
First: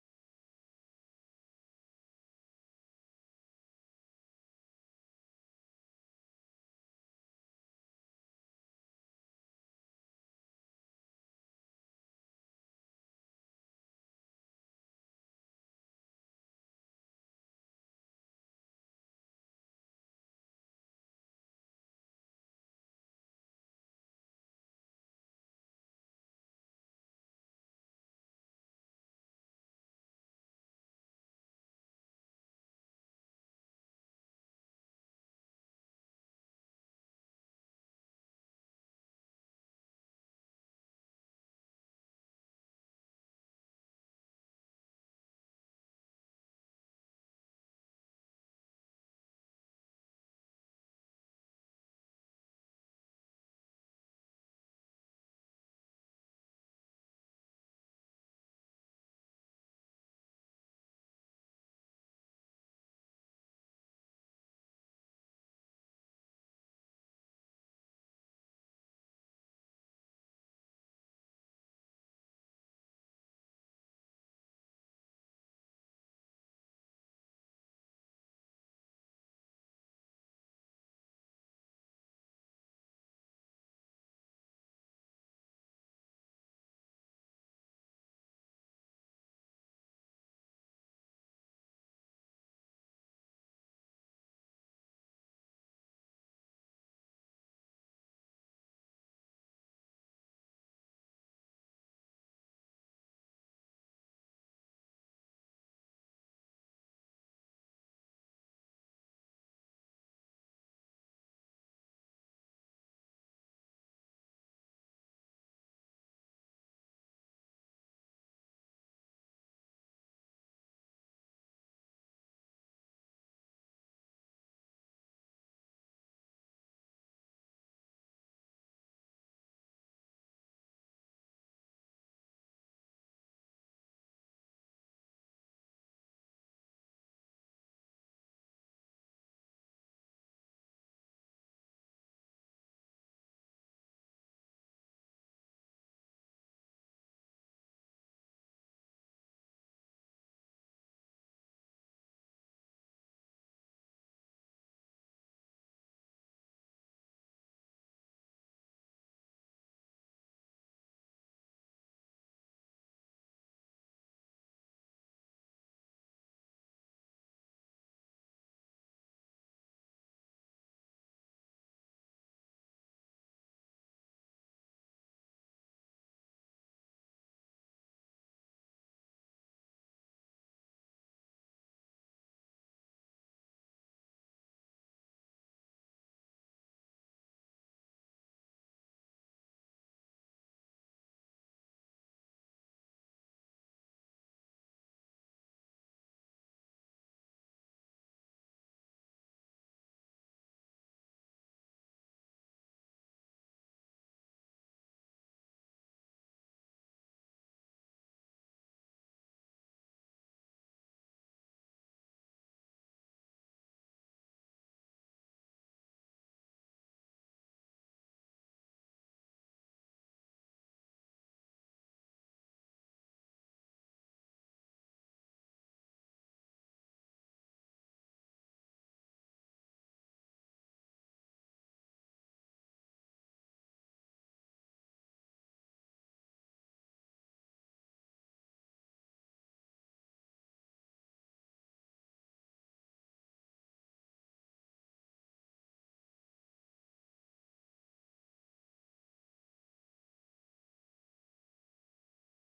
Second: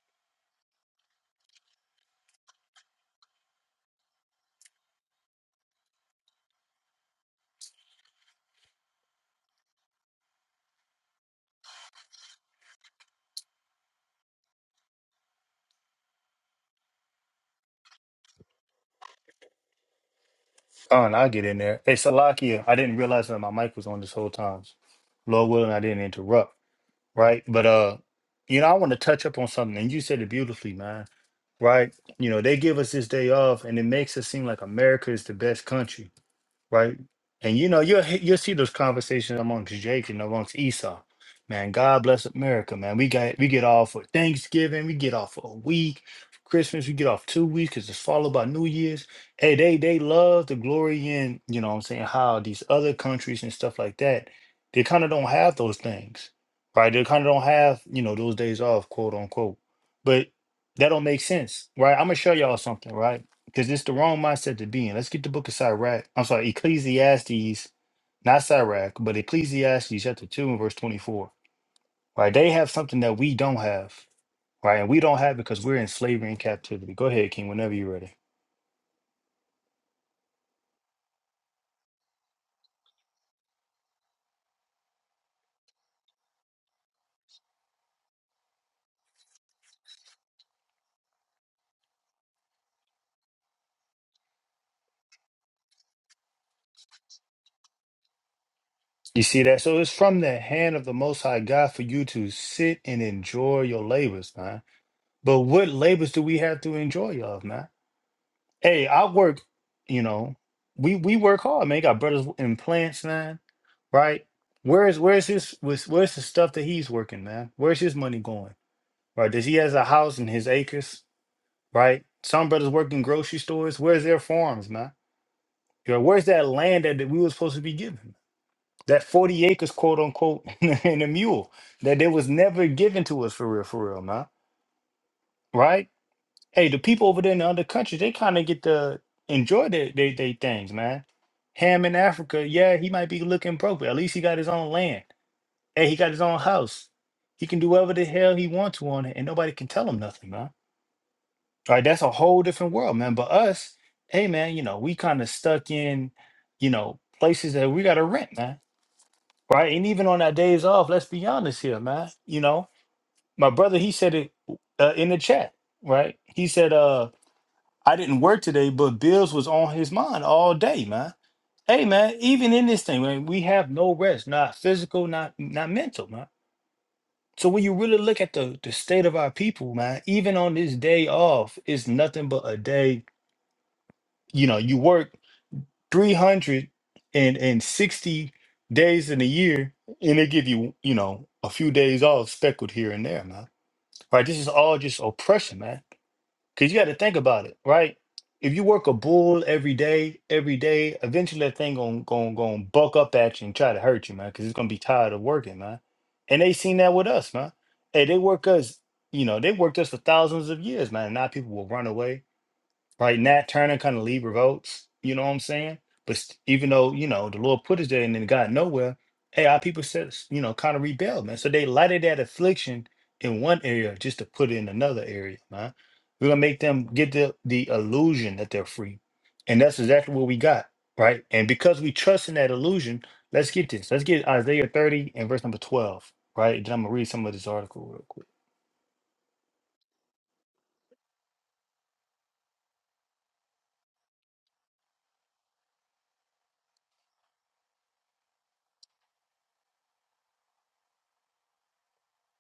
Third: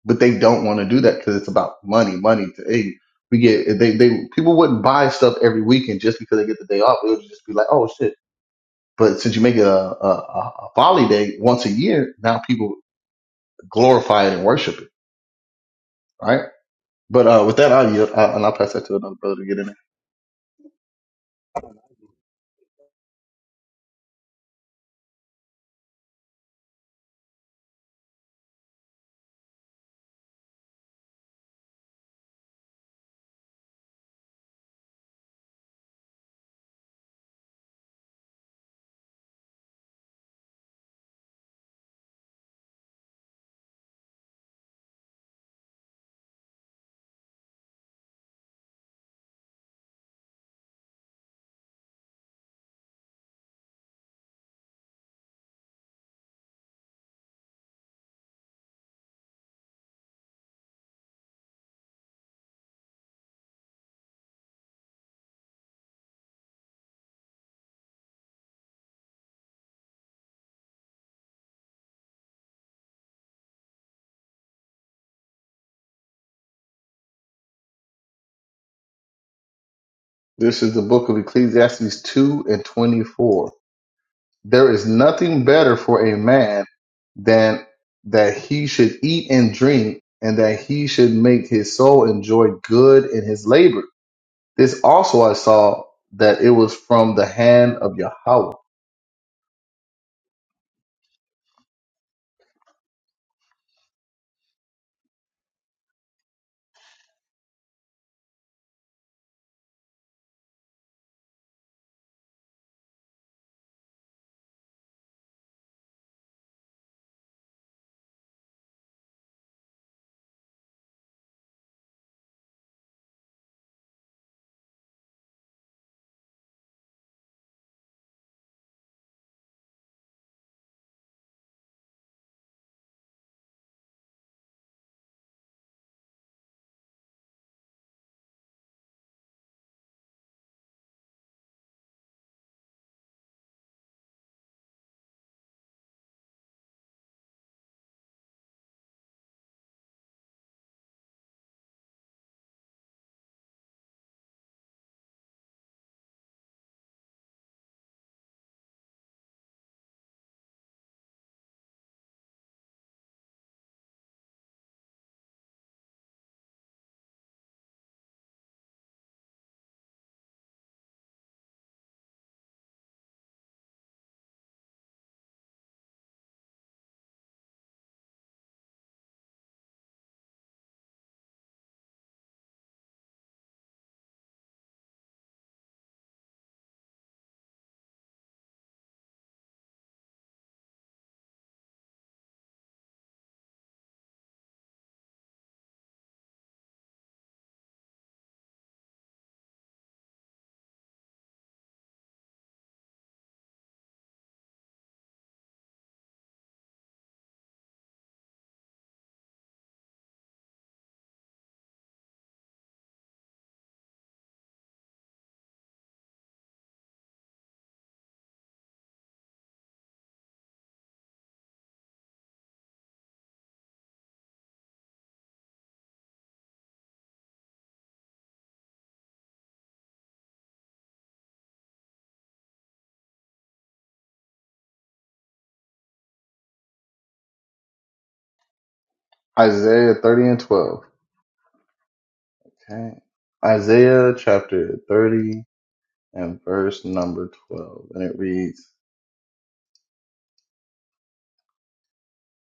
A: but they don't want to do that because it's about money, money. To, hey, we get they they people wouldn't buy stuff every weekend just because they get the day off. It would just be like, oh shit. But since you make it a a, a a holiday once a year, now people glorify it and worship it, right? But uh, with that, I'll yield, uh, and I'll pass that to another brother to get in there.
B: Oh, and I get in there. Hey, Salakia, I didn't realize that my mic was on this whole time. Lord willing, I didn't interrupt, right? But, uh, you know, I want to touch up on something, and you said it beautifully, man, right? You know, they give us this day off, and it makes us seem like America is the best country right? And you know, you'll he- you'll see those conversations amongst Jake and amongst Esau. Man, God bless America, man. We got we get off for Thanksgiving, we get off for a week, for Christmas, we get off two weeks because it's followed by New Year's. Hey, they they love the glory in, you know what I'm saying, how these other countries and stuff like that, they kind of don't have those things. Right? They kind of don't have, you know, those days off, quote unquote. But that don't make sense, right? I'm gonna show y'all something, right? because it's the wrong mindset to be in. Let's get the book of Sirach. I'm sorry, Ecclesiastes, not Sirach, but Ecclesiastes chapter 2 and verse 24. Right? They have something that we don't have. Right. And we don't have because we're in slavery and captivity. Go ahead, King, whenever you're ready.
A: This is the book of Ecclesiastes two and twenty four. There is nothing better for a man than that he should eat and drink and that he should make his soul enjoy good in his labor. This also I saw that it was from the hand of Yahweh.
B: You see that? So it's from the hand of the Most High God for you to sit and enjoy your labors, man. But what labors do we have to enjoy, y'all, man? Hey, I work, you know, we we work hard, man. Got brothers in plants, man right? Where's where's his where's, where's the stuff that he's working, man? Where's his money going? Right? Does he has a house and his acres, right? Some brothers work in grocery stores. Where's their farms, man? You know, where's that land that, that we were supposed to be given? That 40 acres, quote unquote, and a mule that they was never given to us for real, for real, man. Right? Hey, the people over there in the other countries, they kind of get to enjoy their, their, their things, man. Ham in Africa, yeah, he might be looking broke, but at least he got his own land Hey, he got his own house. He can do whatever the hell he wants to on it, and nobody can tell him nothing, man. Right? That's a whole different world, man. But us, hey, man, you know, we kind of stuck in, you know, places that we got to rent, man. Right? And even on our days off, let's be honest here, man. You know, my brother, he said it uh, in the chat, right? He said, uh, I didn't work today, but bills was on his mind all day, man. Hey, man, even in this thing, man, we have no rest, not physical, not not mental, man So when you really look at the the state of our people, man, even on this day off, it's nothing but a day. You know, you work 360 days in a year, and they give you, you know, a few days off speckled here and there, man. Right? This is all just oppression, man. Because you got to think about it, right? If you work a bull every day, every day, eventually that thing going gon' gon' to buck up at you and try to hurt you, man, because it's going to be tired of working, man. And they seen that with us, man. Hey, they work us, you know, they worked us for thousands of years, man. And now people will run away. Like Nat Turner kind of lead revolts, you know what I'm saying? But st- even though, you know, the Lord put us there and then got nowhere, hey, our people said, s- you know, kind of rebelled, man. So they lighted that affliction in one area just to put it in another area, man. We're gonna make them get the the illusion that they're free. And that's exactly what we got, right? And because we trust in that illusion, let's get this. Let's get Isaiah 30 and verse number 12, right? Then I'm gonna read some of this article real quick.
A: Isaiah 30 and 12. Okay. Isaiah chapter 30 and verse number 12. And it reads,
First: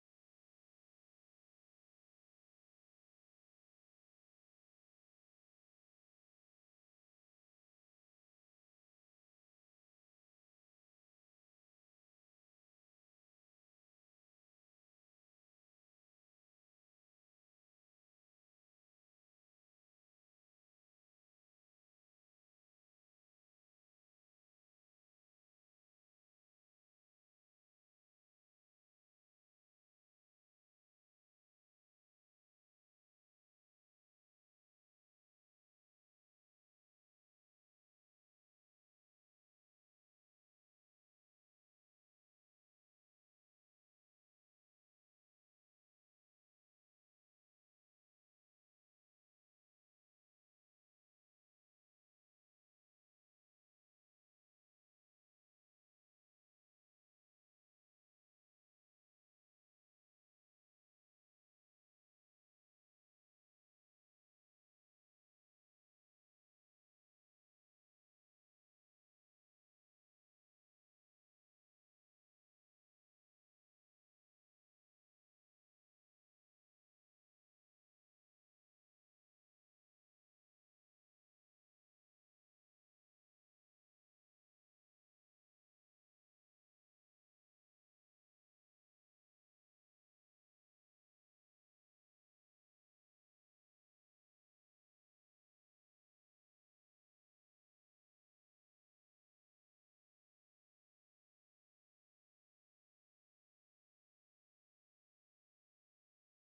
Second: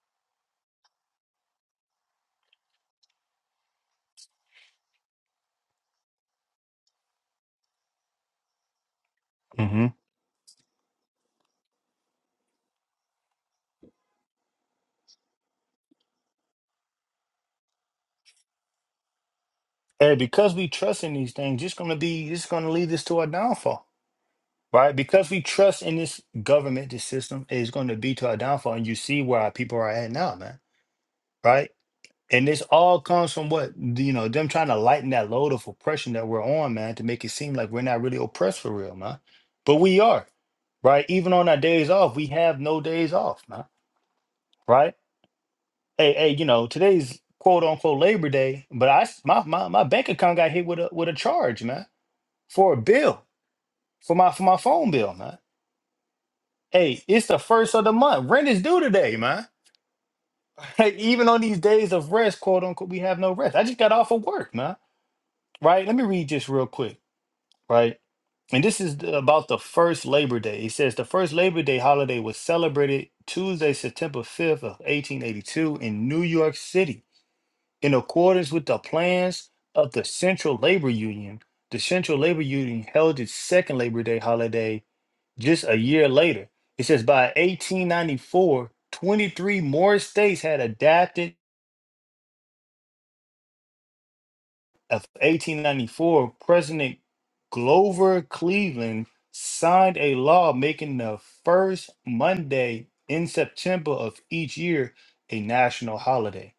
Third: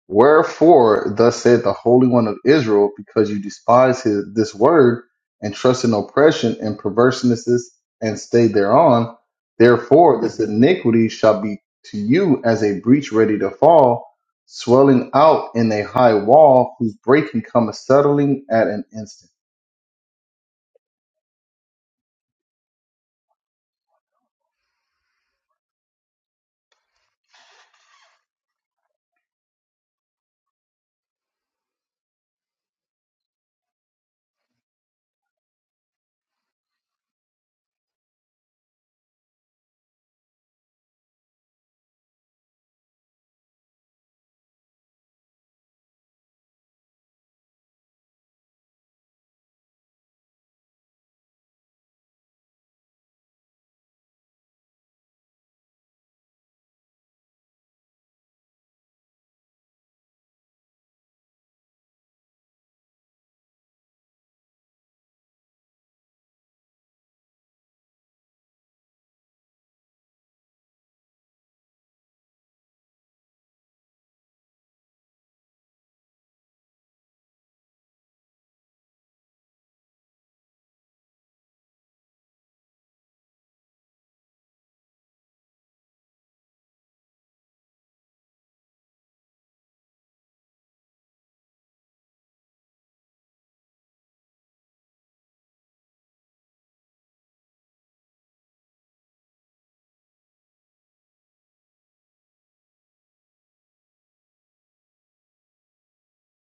A: Wherefore, thus said the Holy One of Israel, because you despise his, this word and trust in oppression and perversenesses and stay thereon, therefore this iniquity shall be to you as a breach ready to fall, swelling out in a high wall, whose breaking cometh suddenly at an instant.
B: And because we trust in these things, it's going to be, it's going to lead us to our downfall, right? Because we trust in this government, this system is going to be to our downfall. And you see where our people are at now, man, right? And this all comes from what, you know, them trying to lighten that load of oppression that we're on, man, to make it seem like we're not really oppressed for real, man. But we are, right? Even on our days off, we have no days off, man, right? Hey, hey, you know, today's quote unquote Labor Day, but I, s- my, my, my bank account got hit with a, with a charge, man, for a bill for my for my phone bill, man. Hey, it's the first of the month. Rent is due today, man. Hey, even on these days of rest, quote unquote, we have no rest. I just got off of work, man. Right? Let me read just real quick, right? And this is the- about the first Labor Day. It says the first Labor Day holiday was celebrated Tuesday, September 5th of 1882 in New York City in accordance with the plans of the Central Labor Union. The Central Labor Union held its second Labor Day holiday just a year later. It says by 1894, 23 more states had adapted. Of 1894, President Glover Cleveland signed a law making the first Monday in September of each year a national holiday.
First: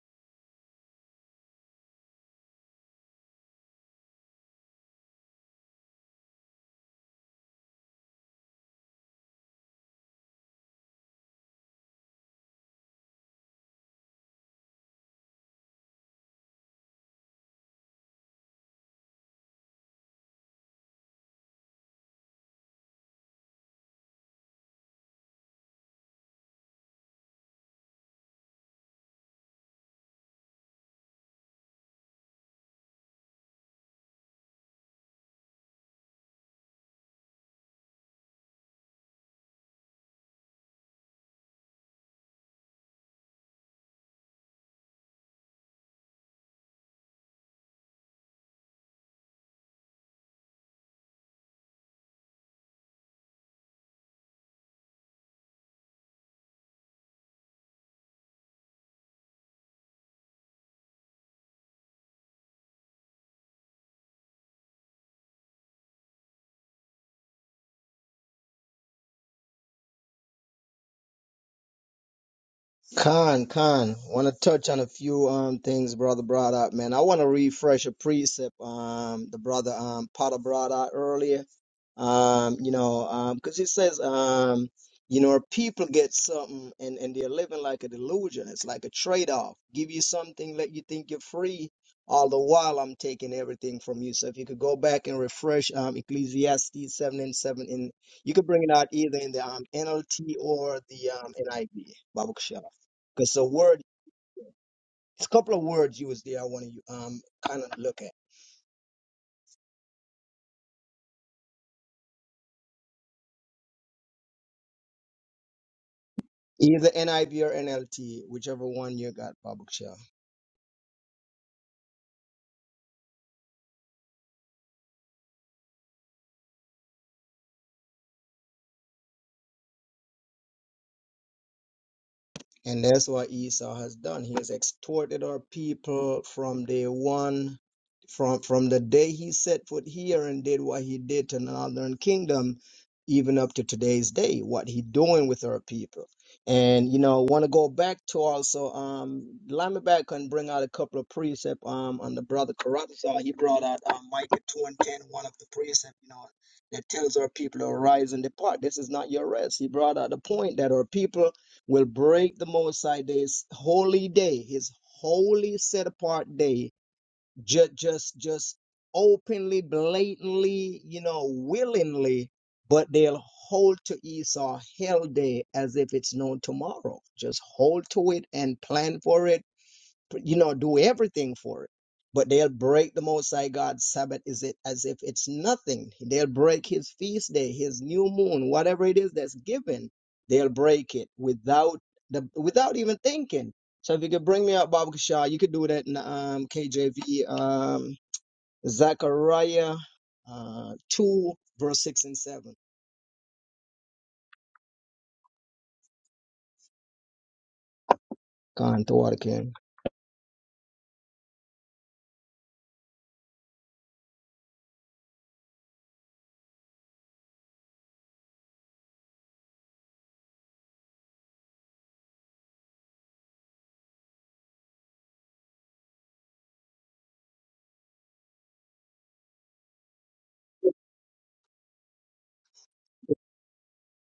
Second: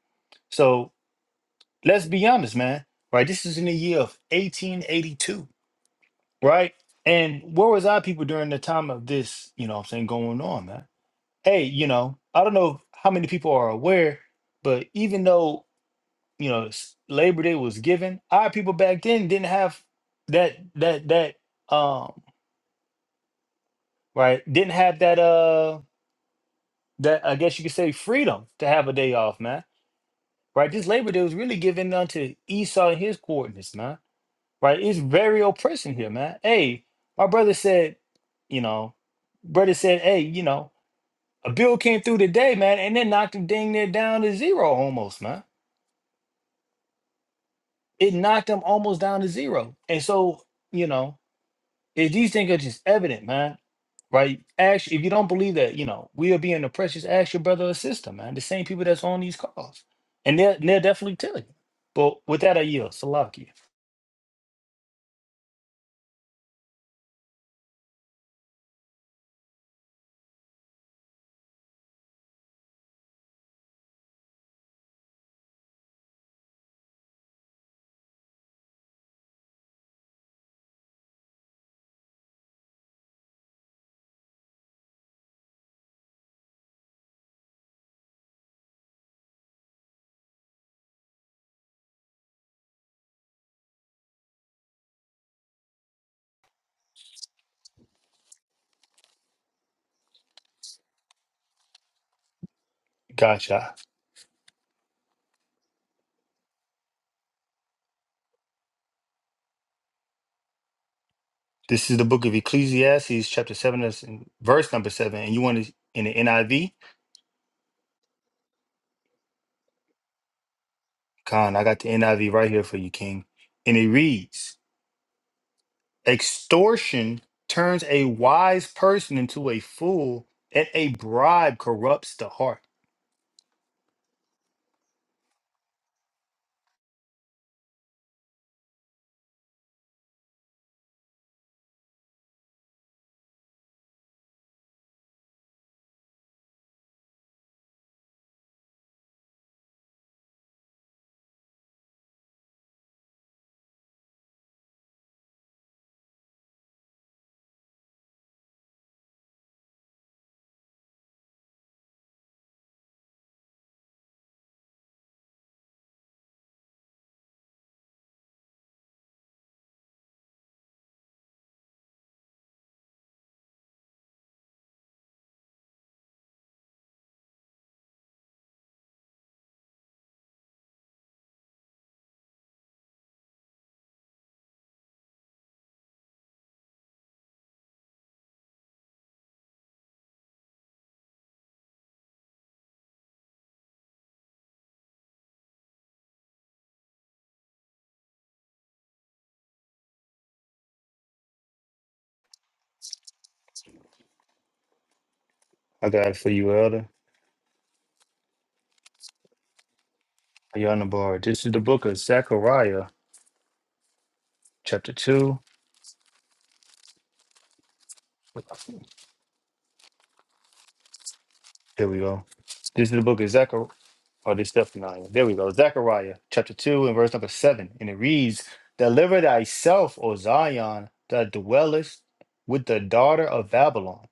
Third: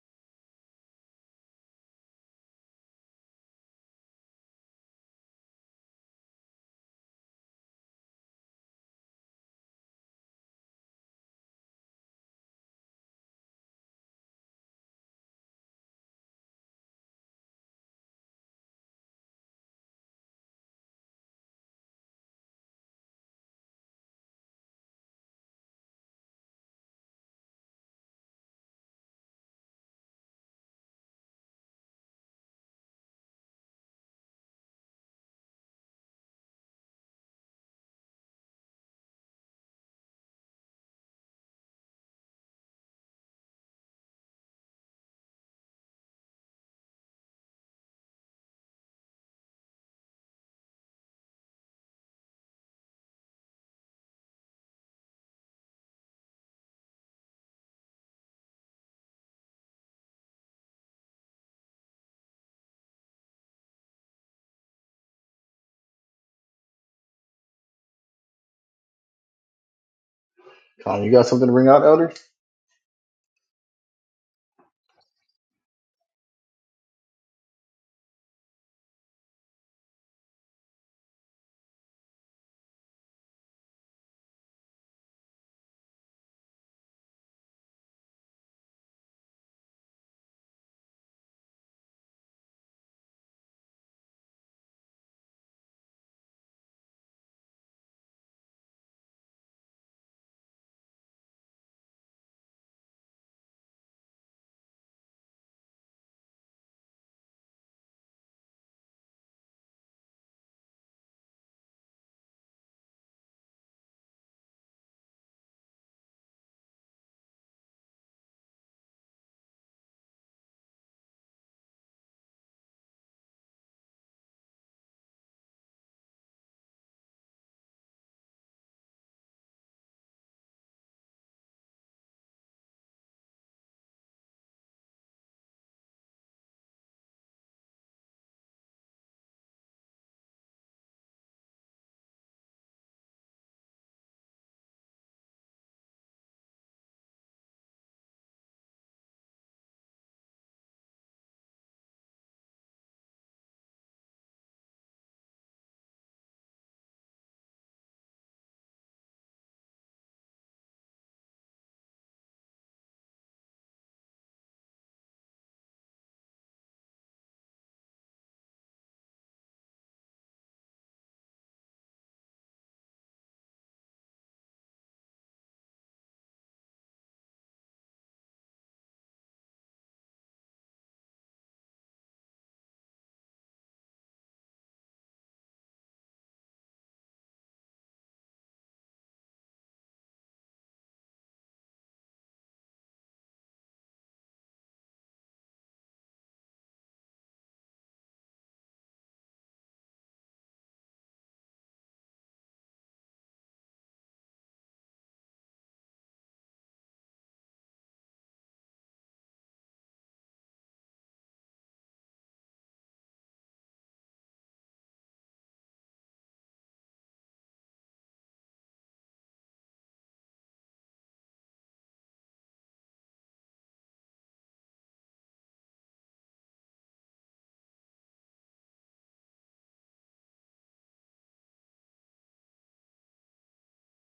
B: So let's be honest, man, right? This is in the year of 1882, right? And where was our people during the time of this, you know what I'm saying, going on, man? hey, you know, I don't know how many people are aware, but even though you know s- Labor Day was given, our people back then didn't have that that that um right didn't have that uh that I guess you could say freedom to have a day off, man. Right, this Labor Day was really given unto Esau and his coordinates, man. Right, it's very oppressive here, man. Hey, my brother said, you know, brother said, hey, you know, a bill came through today, man, and then knocked him dang near down to zero almost, man It knocked them almost down to zero. And so, you know, if these things are just evident, man, right? Ask if you don't believe that, you know, we are being oppressed, just ask your brother or sister, man. The same people that's on these calls. And they'll they'll definitely tell you. But with that I yield. Salakia.
A: Colin, you got something to bring out, elders?
C: Khan, Khan, want to touch on a few um things brother brought up, man. I want to refresh a precept um the brother um Potter brought out earlier. Um, you know, um, because it says um, you know, people get something and and they're living like a delusion. It's like a trade-off. Give you something, let you think you're free, all the while I'm taking everything from you. So if you could go back and refresh um Ecclesiastes seven and seven, in you could bring it out either in the um NLT or the um NIV. Baruch Shalom. Because a
B: Gotcha.
C: word, it's a couple of words used there I want to um kind of look at.
B: This is the book of Ecclesiastes, chapter seven, that's in verse number seven. And you want it in the NIV?
C: Either NIV or NLT, whichever one you got, Babuksha.
B: Khan, I got the NIV right here for you, King. And it reads. Extortion turns a wise person into a fool, and a bribe corrupts the heart.
C: And that's what Esau has done. He has extorted our people from day one, from from the day he set foot here and did what he did to the northern kingdom, even up to today's day. What he doing with our people? And you know, want to go back to also um, Lamberback can bring out a couple of precept um on the brother Karatha. He brought out um, Micah two and ten, one of the precept, you know, that tells our people to arise and depart. This is not your rest. He brought out the point that our people will break the Moabite day, his holy day, his holy set apart day, just just just openly, blatantly, you know, willingly, but they'll hold to Esau hell day as if it's no tomorrow. Just hold to it and plan for it you know, do everything for it. But they'll break the Most High God's Sabbath is it as if it's nothing. They'll break his feast day, his new moon, whatever it is that's given, they'll break it without the without even thinking. So if you could bring me up Bob Kashar, you could do that in um KJV um Zechariah uh two verse six and seven.
B: I got it for you, Elder.
C: gone throughout again.
B: Are you on the board? This is the book of Zechariah, chapter 2. Here we go. This is the book of Zechariah. Oh, this is definitely. There we go. Zechariah, chapter 2, and verse number 7. And it reads Deliver thyself, O Zion, that dwellest with the daughter of Babylon.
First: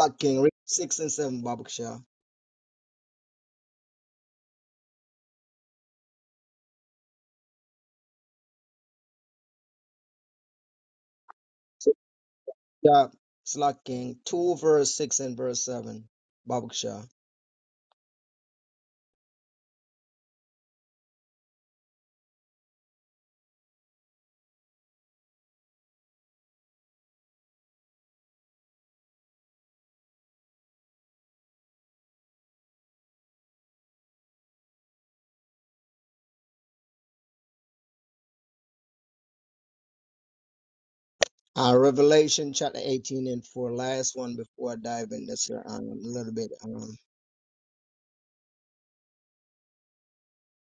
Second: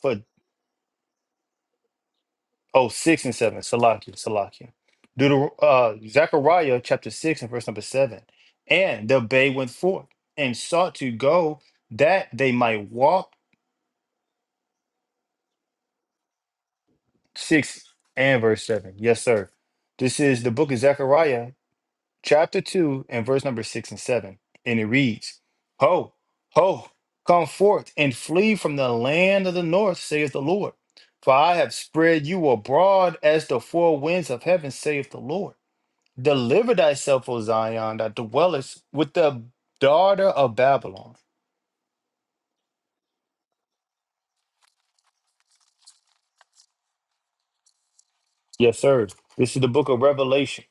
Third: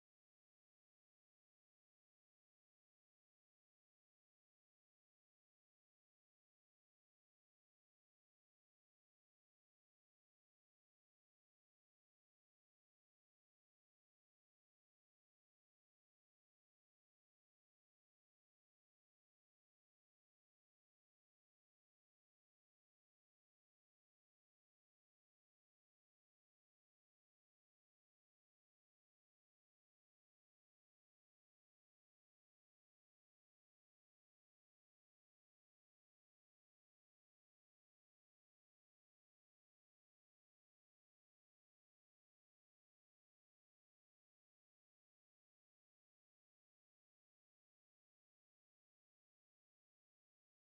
B: for."
C: King, read 6 and 7, Babakshah.
B: Oh, six and seven. Salakia, Salakia. Deuter- uh, Zechariah chapter six and verse number seven. And the bay went forth and sought to go that they might
C: Yeah,
B: walk.
C: Slack King, 2 verse 6 and verse 7, Babakshah.
B: Six and verse seven. Yes, sir. This is the book of Zechariah chapter two and verse number six and seven. And it reads, Ho, ho, come forth and flee from the land of the north, saith the Lord. For I have spread you abroad as the four winds of heaven, saith the Lord. Deliver thyself, O Zion, that dwellest with the daughter of Babylon.
C: Uh, Revelation chapter 18 and 4, last one before I dive in this here um, a little bit. Um,
B: Yes, sir. This is the book of Revelation,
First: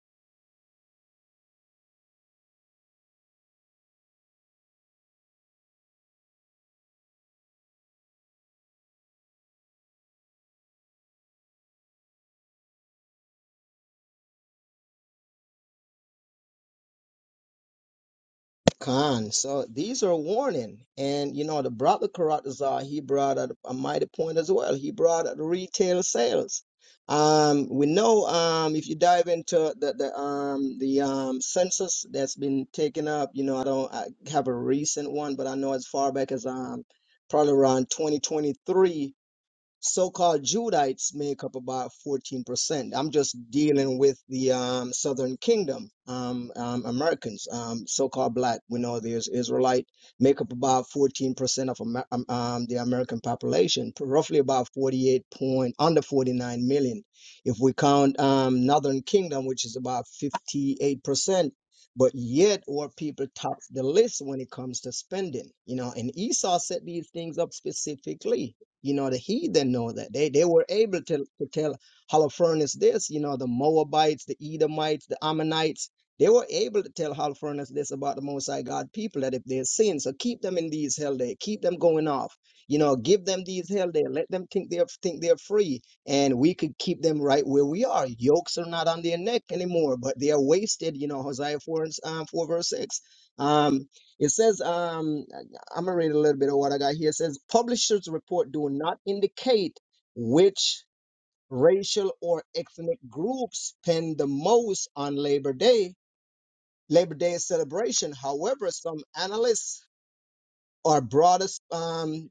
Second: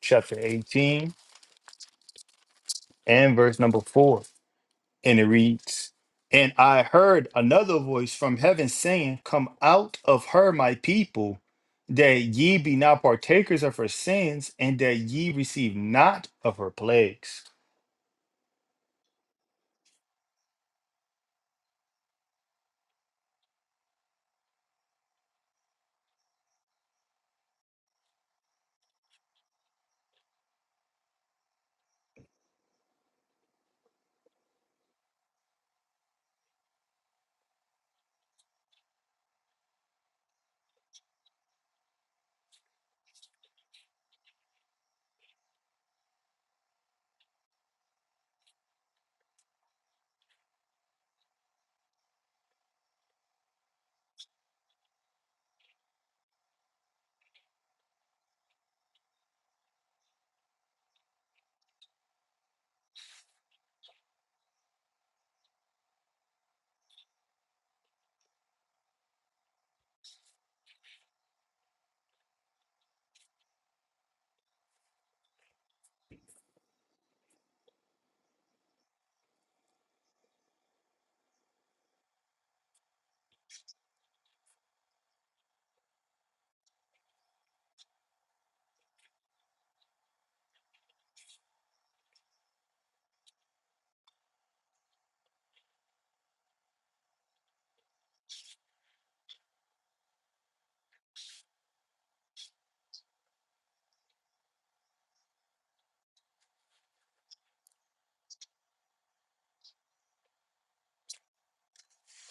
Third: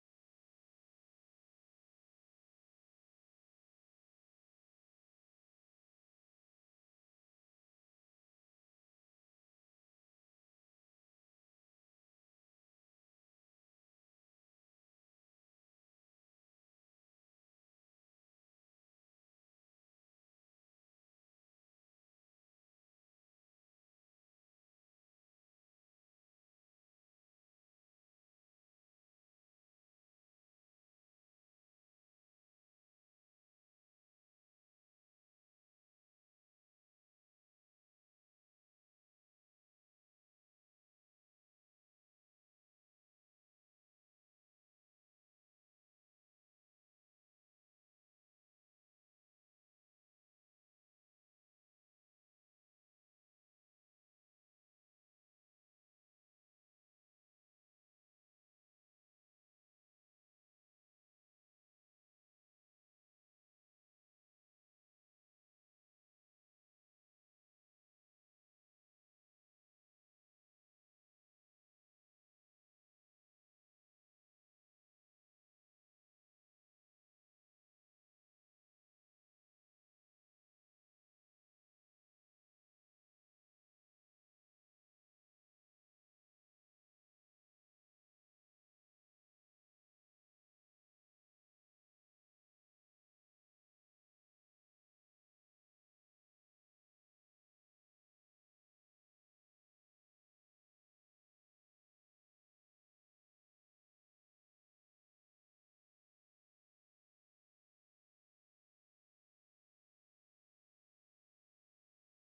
B: chapter 18 and verse number 4. And it reads And I heard another voice from heaven saying, Come out of her, my people, that ye be not partakers of her sins, and that ye receive not of her plagues.
C: Khan. So these are a warning. And you know, the brother Karatazar, he brought up a mighty point as well. He brought out retail sales. Um, we know um if you dive into the, the um the um census that's been taken up, you know, I don't I have a recent one, but I know as far back as um probably around 2023 so-called Judites make up about 14%. I'm just dealing with the um, Southern Kingdom um, um, Americans, um, so-called black. We know there's Israelite make up about 14% of Amer- um, um, the American population, roughly about 48 point under 49 million. If we count um, Northern Kingdom, which is about 58%. But yet, our people top the list when it comes to spending, you know. And Esau set these things up specifically you know, the heathen know that. They they were able to, to tell Holofernes this, you know, the Moabites, the Edomites, the Ammonites, they were able to tell Holofernes this about the Most High God people that if they sin, so keep them in these hell day, keep them going off. You know, give them these hell day, let them think they're think they're free, and we could keep them right where we are. Yokes are not on their neck anymore, but they are wasted. You know, Hosea four and s- um, four verse six. Um, it says, um, I'm gonna read a little bit of what I got here. It says publishers report do not indicate which racial or ethnic groups spend the most on Labor Day, Labor Day celebration. However, some analysts or broader um,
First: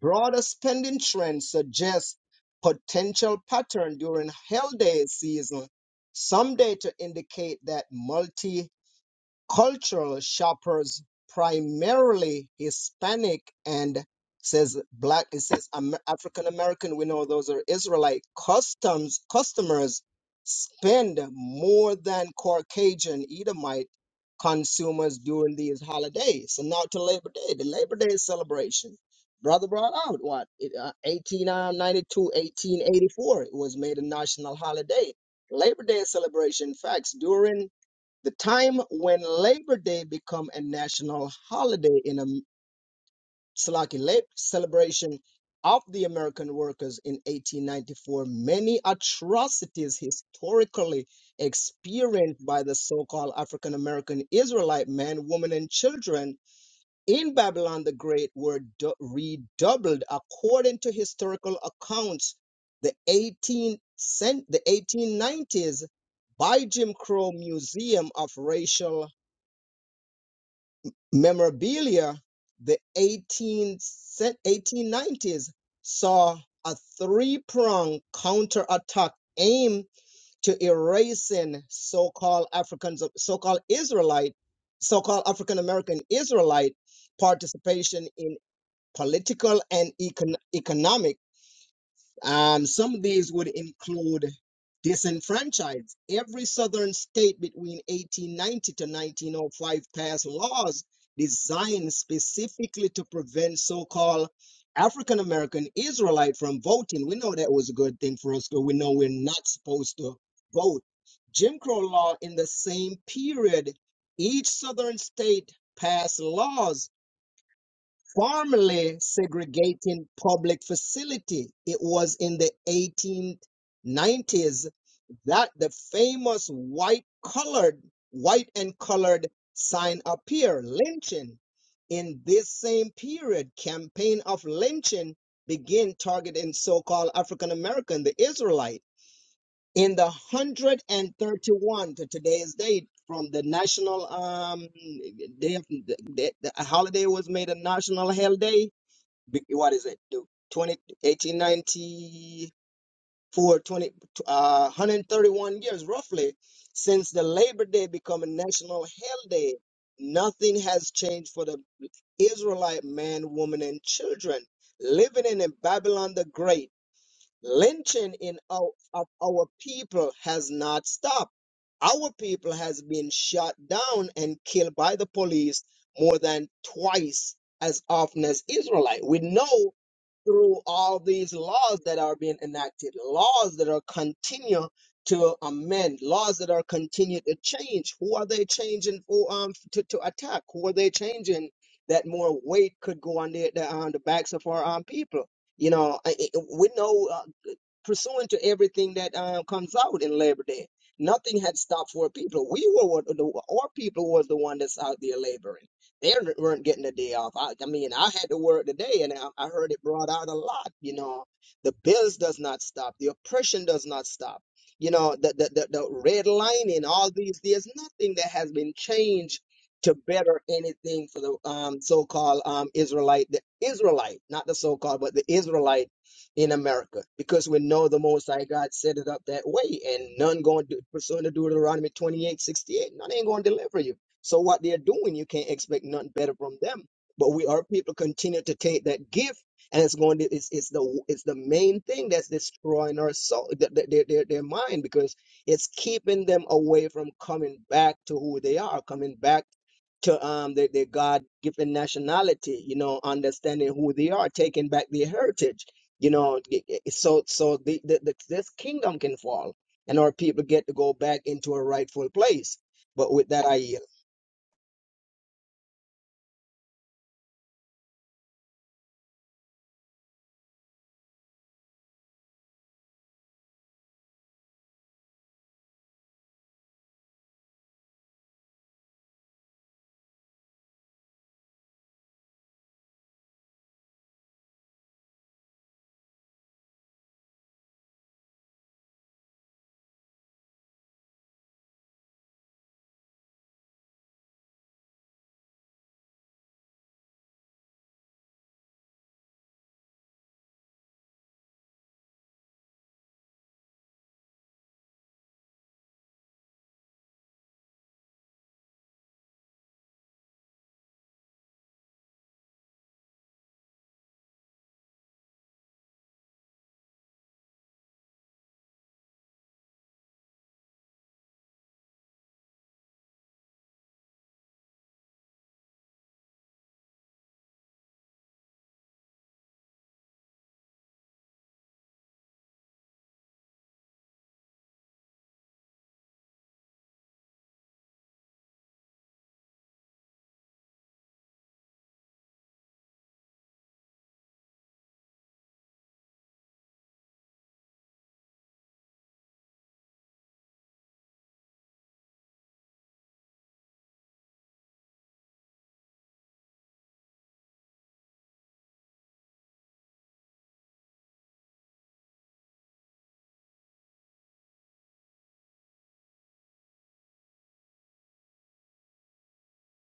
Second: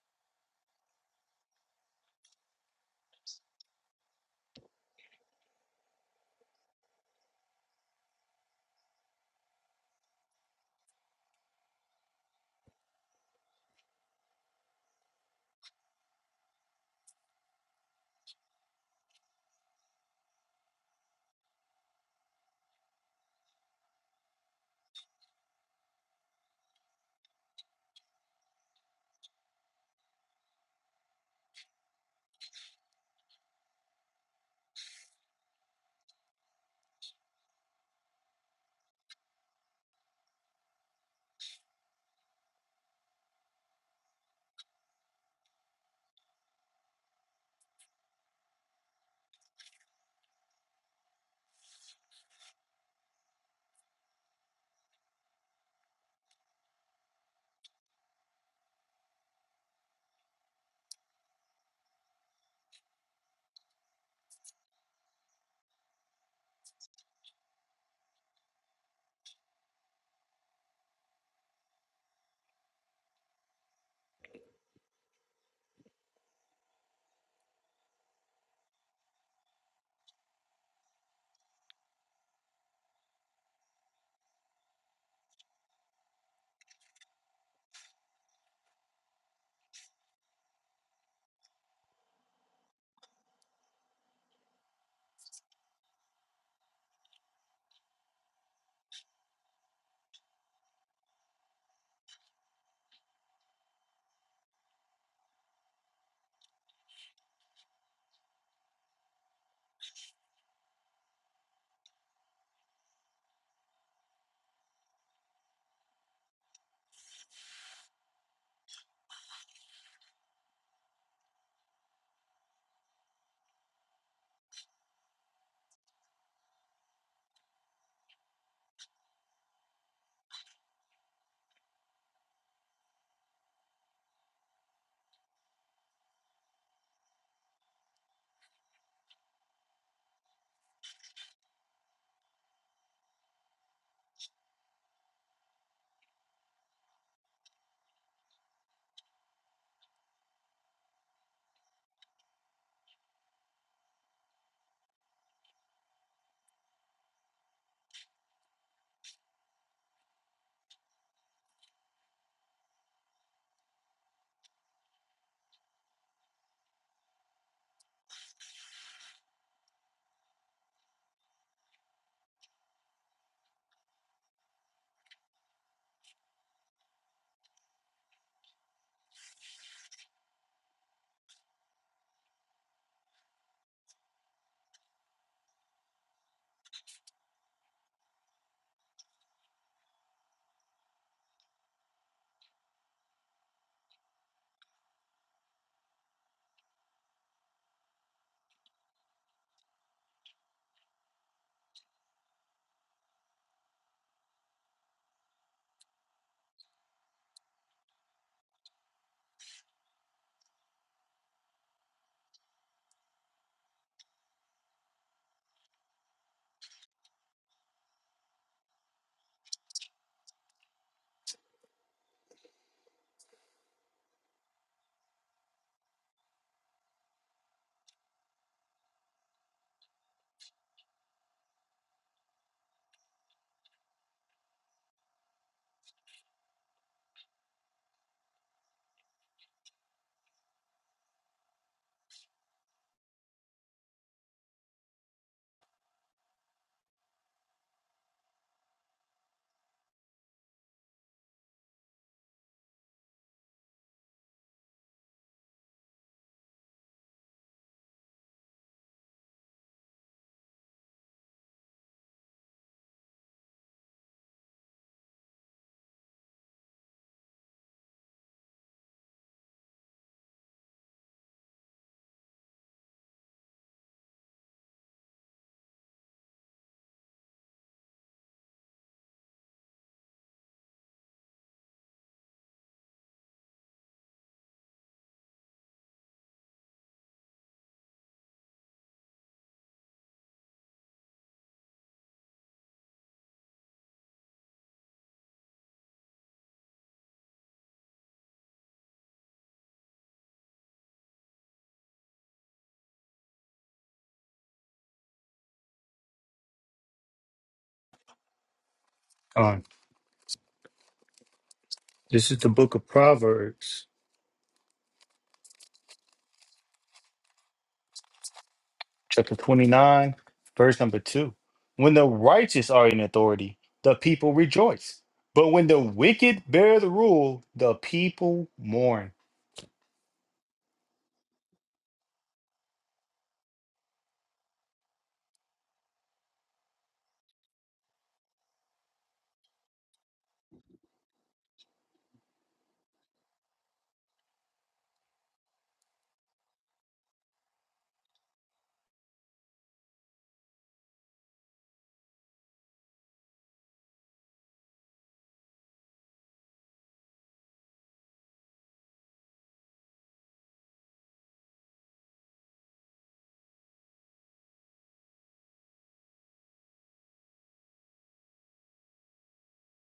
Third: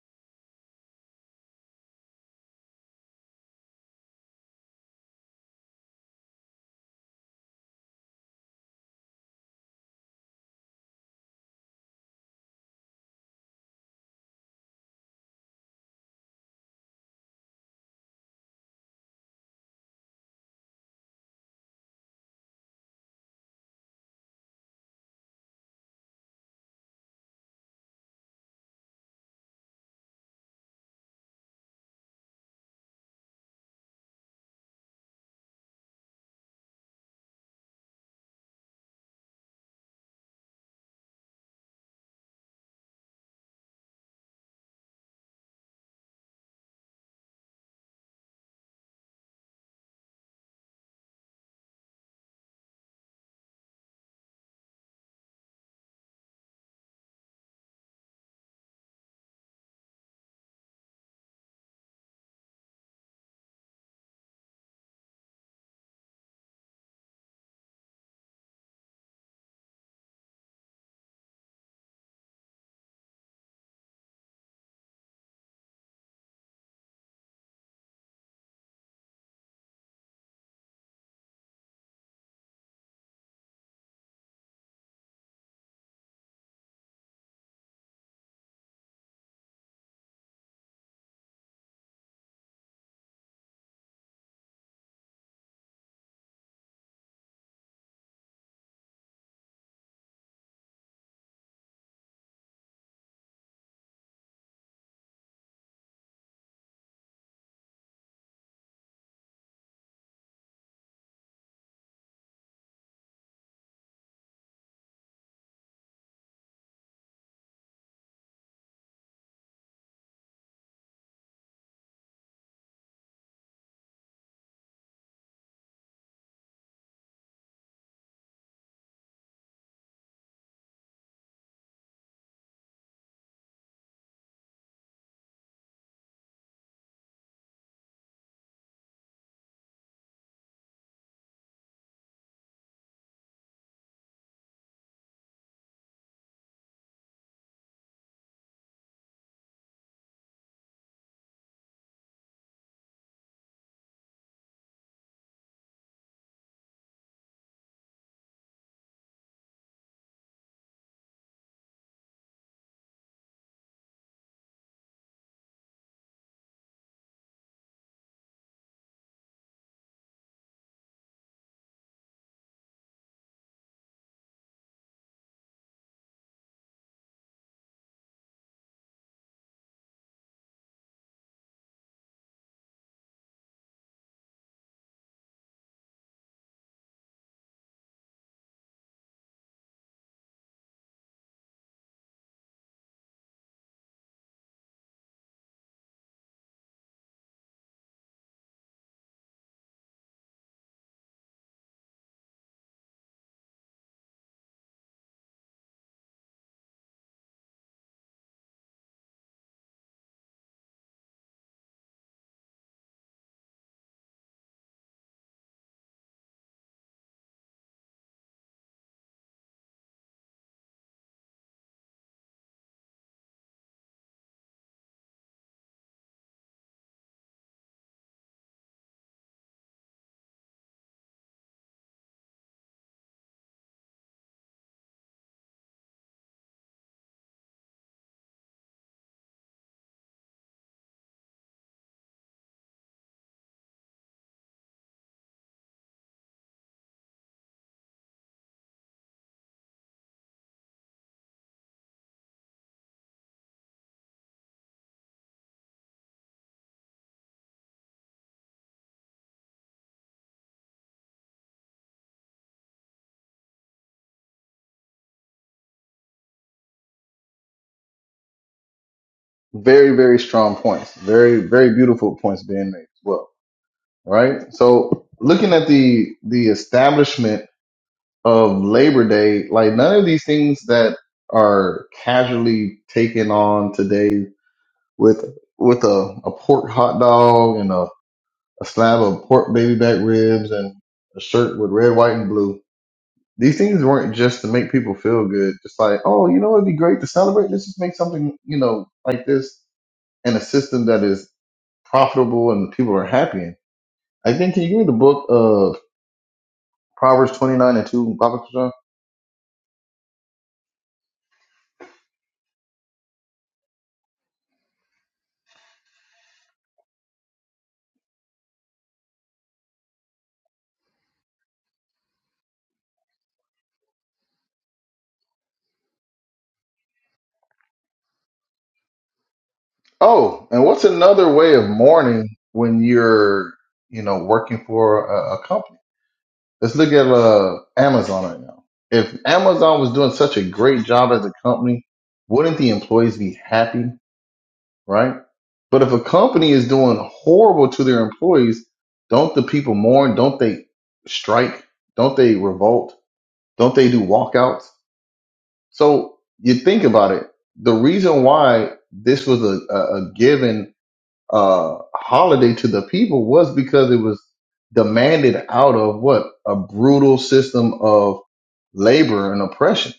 C: broader spending trends suggest potential pattern during holiday season. Some data indicate that multi cultural shoppers, primarily Hispanic and says black, it says Am- African American. We know those are Israelite customs customers spend more than Caucasian Edomite consumers during these holidays. So now to Labor Day, the Labor Day celebration. Brother brought out what it, uh, 1892, It was made a national holiday. Labor Day celebration. Facts during the time when Labor Day become a national holiday in a Slaki late celebration of the American workers in 1894, many atrocities historically experienced by the so-called African American Israelite men, women, and children in Babylon the Great were du- redoubled according to historical accounts. The 18 cent- the 1890s by Jim Crow Museum of Racial Memorabilia, the 18, 1890s saw a three pronged counterattack aimed to erasing so called Africans, so called Israelite, so called African American Israelite participation in political and econ- economic. Um, some of these would include disenfranchise. Every southern state between 1890 to 1905 passed laws designed specifically to prevent so called African American Israelite from voting. We know that was a good thing for us because we know we're not supposed to vote. Jim Crow law in the same period, each southern state passed laws formally segregating public facility. It was in the 1890s that the famous white colored, white and colored sign appeared, lynching. In this same period, campaign of lynching began targeting so-called African American, the Israelite. In the 131 to today's date, from the national um, day, of- the, the holiday was made a national hell day be- what is it? The twenty eighteen ninety four twenty uh, 131 years roughly since the Labor Day become a national holiday. Nothing has changed for the Israelite man, woman, and children living in Babylon the Great. Lynching in our, of our people has not stopped. Our people has been shot down and killed by the police more than twice as often as Israelite. We know through all these laws that are being enacted, laws that are continue to amend, laws that are continue to change. Who are they changing for um to, to attack? Who are they changing that more weight could go on the, the on the backs of our um people? You know, I, I- we know pursuant to everything that um, comes out in Labor Day. Nothing had stopped for people. We were what the, our people was the one that's out there laboring. They weren't getting a day off. I, I mean, I had to work today, and I, I heard it brought out a lot. You know, the bills does not stop. The oppression does not stop. You know, the the the, the red lining. All these there's nothing that has been changed to better anything for the um, so-called um, Israelite, the Israelite, not the so-called, but the Israelite in America because we know the Most High God set it up that way, and none going to pursuing the Deuteronomy 28:68, None ain't going to deliver you. So, what they're doing, you can't expect nothing better from them. But we are people continue to take that gift, and it's going to it's, it's the it's the main thing that's destroying our soul, th- th- their, their, their mind, because it's keeping them away from coming back to who they are, coming back to um their, their God given nationality, you know, understanding who they are, taking back their heritage you know so so the, the, the this kingdom can fall and our people get to go back into a rightful place but with that i yield
A: Very, very strong points. Very, very beautiful points being made as well. Right? So looking at the the establishment of Labor Day, like none of these things that are casually taken on today with with a, a pork hot dog and a, a slab of pork baby back ribs and a shirt with red, white, and blue. These things weren't just to make people feel good. Just like, oh, you know, it'd be great to celebrate. Let's just make something, you know, like this in a system that is profitable and people are happy in. I think, can you give me the book of Proverbs 29 and 2, Baba
B: Um, this is the book of Proverbs, chapter 29, verse number 2. When the righteous are in authority, the people rejoice. But when the wicked bear the rule, the people mourn.
A: Oh, and what's another way of mourning when you're, you know, working for a, a company? Let's look at uh, Amazon right now. If Amazon was doing such a great job as a company, wouldn't the employees be happy, right? But if a company is doing horrible to their employees, don't the people mourn? Don't they strike? Don't they revolt? Don't they do walkouts? So you think about it. The reason why this was a, a, a given uh, holiday to the people was because it was demanded out of what a brutal system of labor and oppression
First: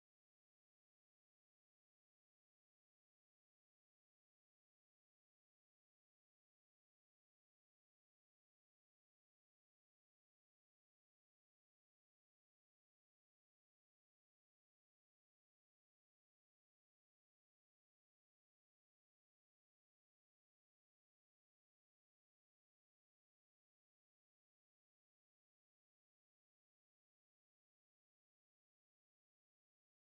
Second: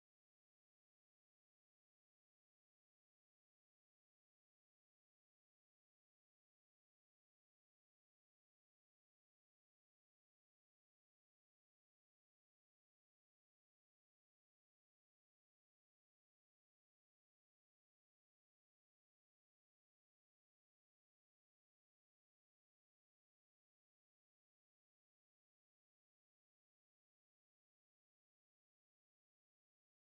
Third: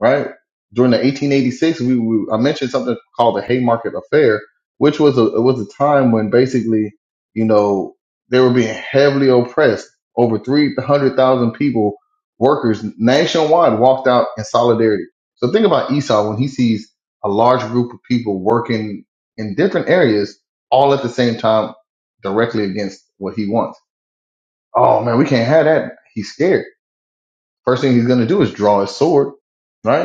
A: right? During the 1886, we, we I mentioned something called the Haymarket Affair, which was a it was a time when basically, you know, they were being heavily oppressed. Over 300,000 people, workers nationwide, walked out in solidarity. So think about Esau when he sees a large group of people working in different areas all at the same time, directly against what he wants. Oh man, we can't have that. He's scared. First thing he's going to do is draw his sword, right?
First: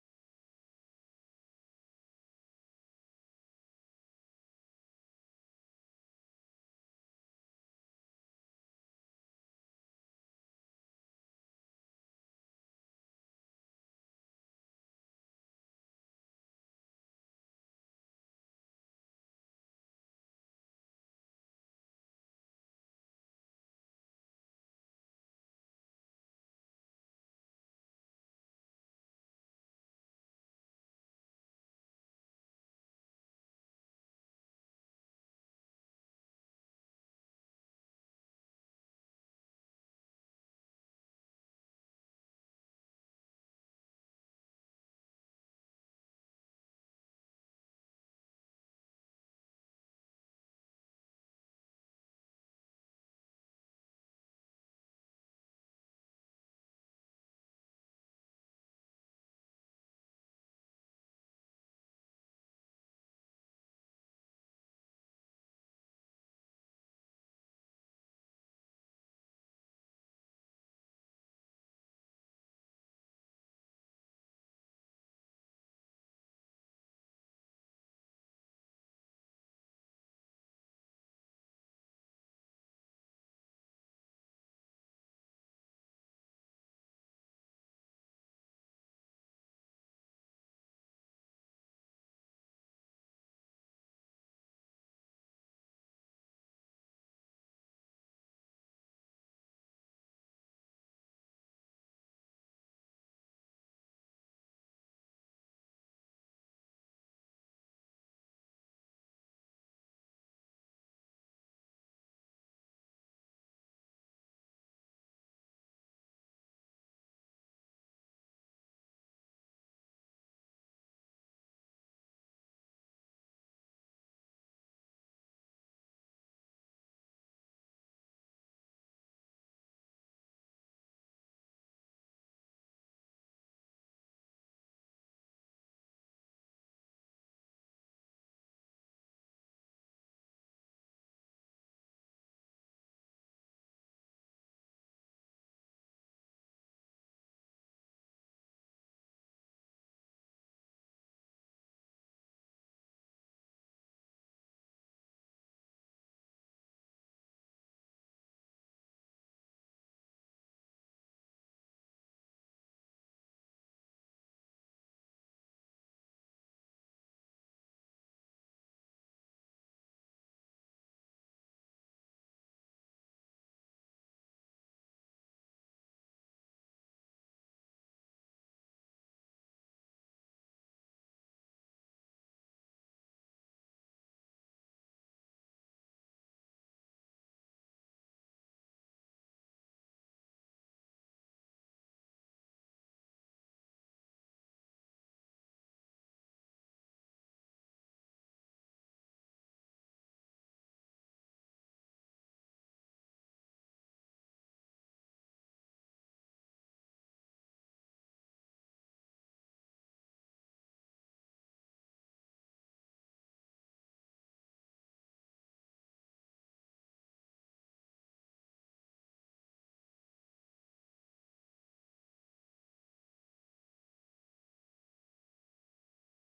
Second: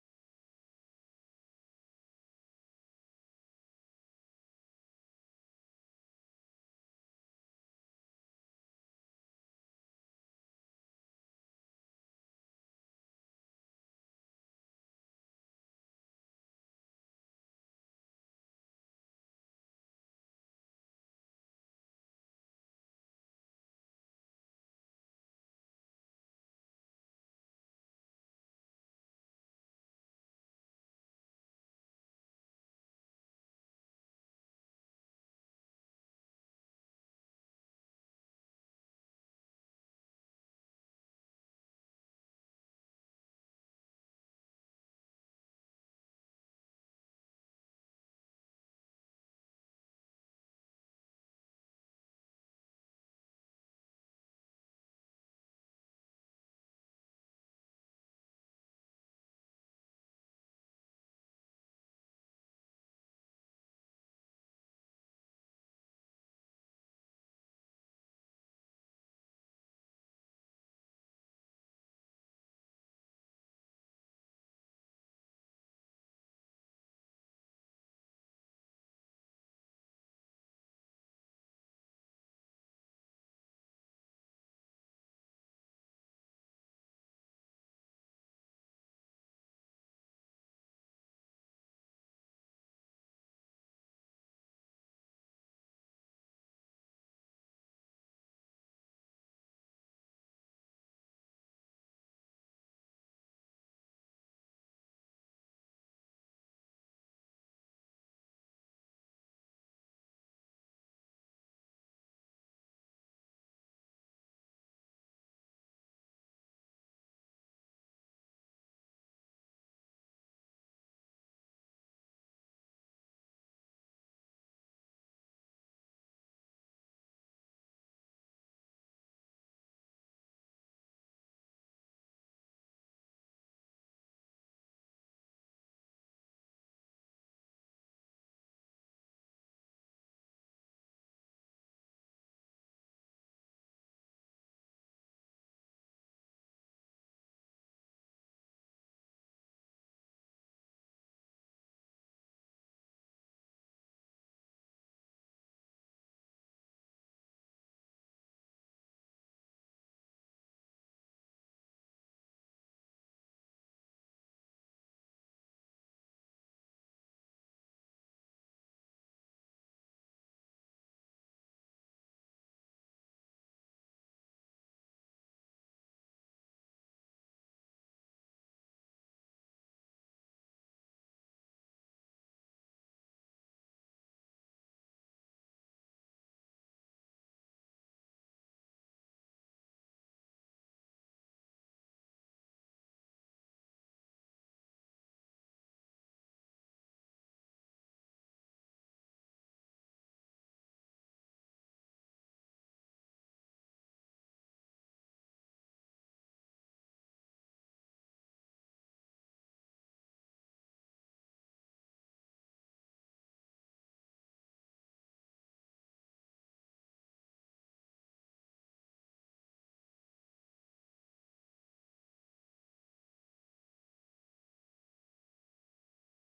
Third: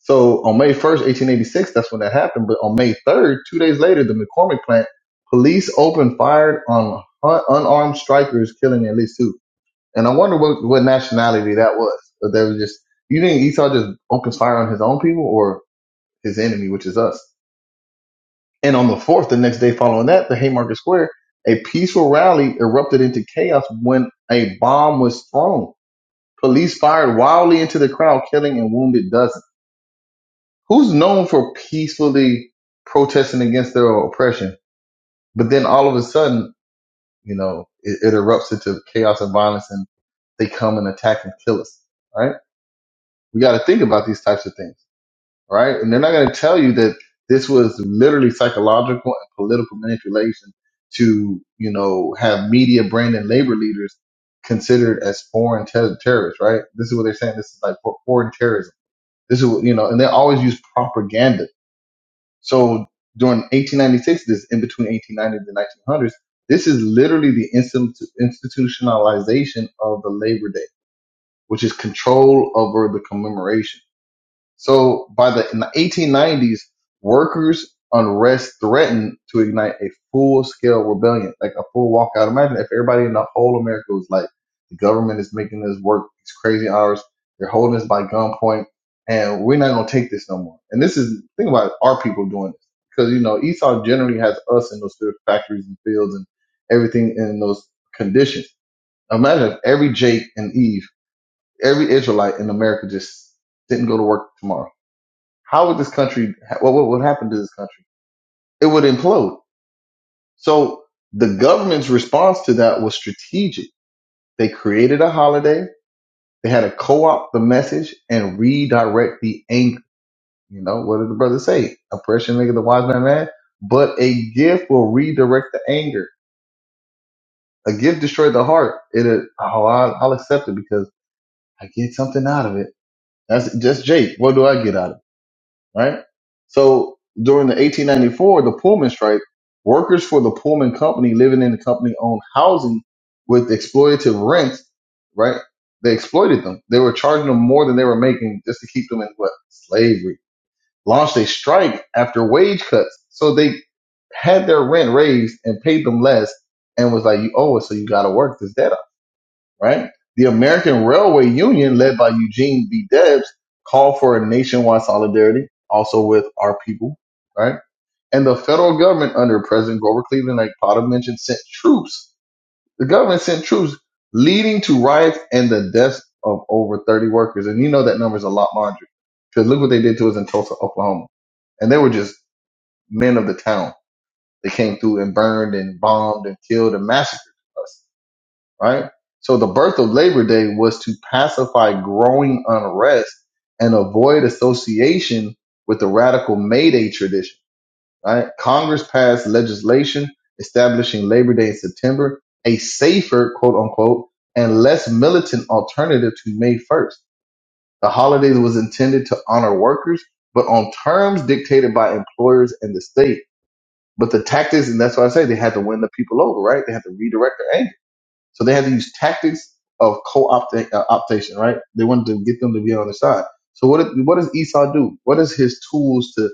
A: So on May 1st, 1886, that's when that happened. But on May 3rd, two days later, the McCormick plant, police opened fire on un- unarmed strikers, killing at least two. And I wonder what, what nationality that was. But they was just, you think Esau just opens fire on his own people or his enemy, which is us? And on the 4th, the next day following that, the Haymarket Square, a peaceful rally erupted into chaos when a bomb was thrown. Police fired wildly into the crowd, killing and wounded dozens. Who's known for peacefully protesting against their oppression, but then all of a sudden, you know, it, it erupts into chaos and violence and they come and attack and kill us, right? We got to think about these types of things, right? And they're not going to tell you that this was literally psychological and political manipulation to, you know, have media, brand, and labor leaders considered as foreign ter- terrorists, right? This is what they're saying. This is like for foreign terrorism. This is what, you know, and they always use propaganda So during 1896, this in between 1890 and the 1900s, this is literally the instant- institutionalization of the Labor Day, which is control over the commemoration. So by the in the 1890s, workers' unrest threatened to ignite a full-scale rebellion, like a full walkout. Imagine if everybody in the whole America was like, the government is making us work these crazy hours. They're holding us by gunpoint, and we're not gonna take this no more. And this is think about it, our people doing this because you know Esau generally has us in those factories and fields and everything in those conditions. Imagine if every Jake and Eve, every Israelite in America just didn't go to work tomorrow how would this country? What what would happen to this country? It would implode. So the government's response to that was strategic. They created a holiday. They had to co-opt the message and redirect the anger. You know what did the brother say? Oppression maketh the wise man mad, but a gift will redirect the anger. A gift destroyed the heart. It, Oh, I'll I'll accept it because I get something out of it. That's just Jake. What do I get out of it? right? So during the 1894, the Pullman strike, workers for the Pullman company living in the company owned housing with exploitative rents, right? They exploited them. They were charging them more than they were making just to keep them in what? Slavery. Launched a strike after wage cuts. So they had their rent raised and paid them less and was like, you owe us, so you got to work this deadline right? The American Railway Union, led by Eugene B. Debs, called for a nationwide solidarity, also with our people, right? And the federal government under President Grover Cleveland, like Potter mentioned, sent troops. The government sent troops, leading to riots and the deaths of over 30 workers. And you know that number is a lot larger because look what they did to us in Tulsa, Oklahoma. And they were just men of the town. They came through and burned and bombed and killed and massacred us right? So the birth of Labor Day was to pacify growing unrest and avoid association with the radical May Day tradition, right? Congress passed legislation establishing Labor Day in September, a safer, quote unquote, and less militant alternative to May 1st. The holiday was intended to honor workers, but on terms dictated by employers and the state. But the tactics, and that's why I say they had to win the people over, right? They had to redirect their anger so they had to use tactics of co-optation, uh, optation, right? They wanted to get them to be on their side. So what, did- what does Esau do? What is his tools to,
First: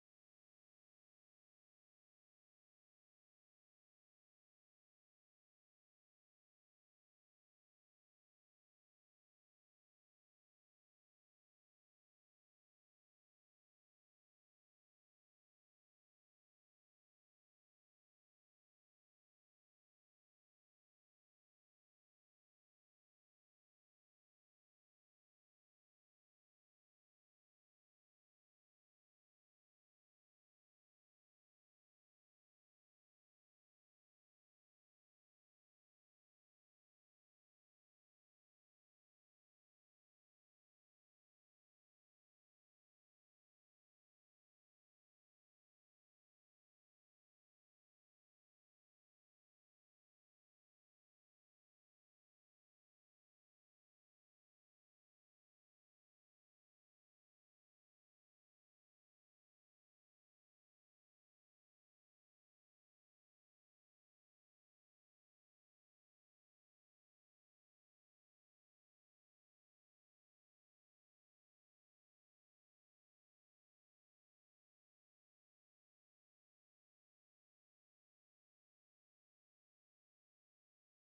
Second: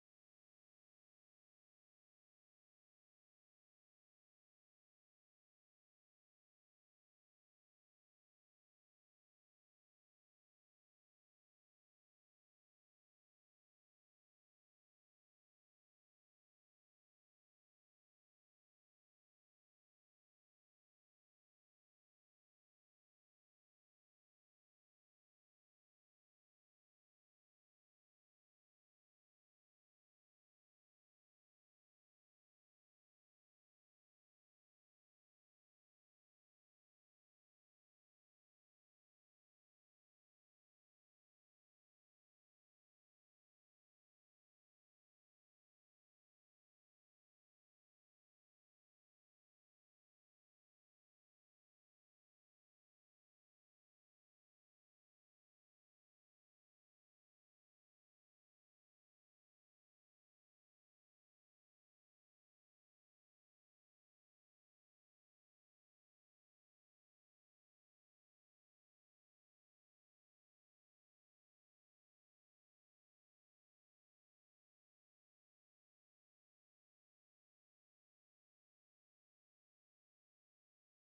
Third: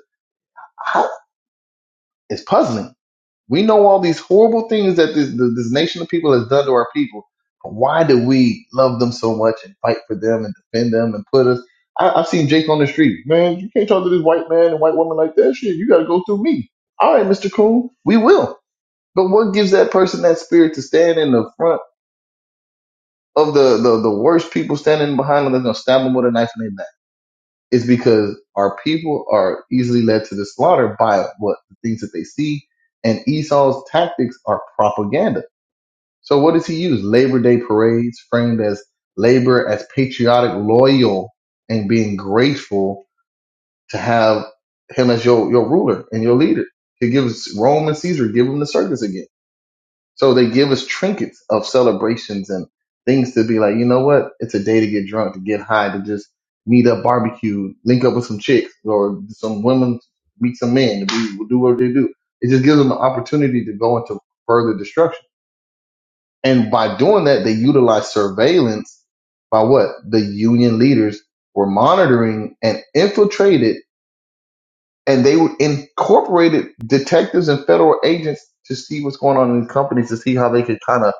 A: I- it's puzzling. We know all these horrible things that this, th- this nation of people has done to our people. But why do we love them so much and fight for them and defend them and put us? I, I've seen Jake on the street. Man, you can't talk to this white man and white woman like that. Shit, you got to go through me. All right, Mr. Coon, we will. But what gives that person that spirit to stand in the front? of the, the, the worst people standing behind them that's gonna stab them with a knife in their back is because our people are easily led to the slaughter by what the things that they see, and Esau's tactics are propaganda. So what does he use? Labor Day parades framed as labor as patriotic, loyal, and being grateful to have him as your, your ruler and your leader. He gives Rome and Caesar, give him the circus again. So they give us trinkets of celebrations and things to be like, you know what? It's a day to get drunk, to get high, to just meet up, barbecue, link up with some chicks or some women, meet some men, to be, do what they do. It just gives them the opportunity to go into further destruction. And by doing that, they utilize surveillance by what the union leaders were monitoring and infiltrated and they incorporated detectives and federal agents to see what's going on in companies to see how they could kind of,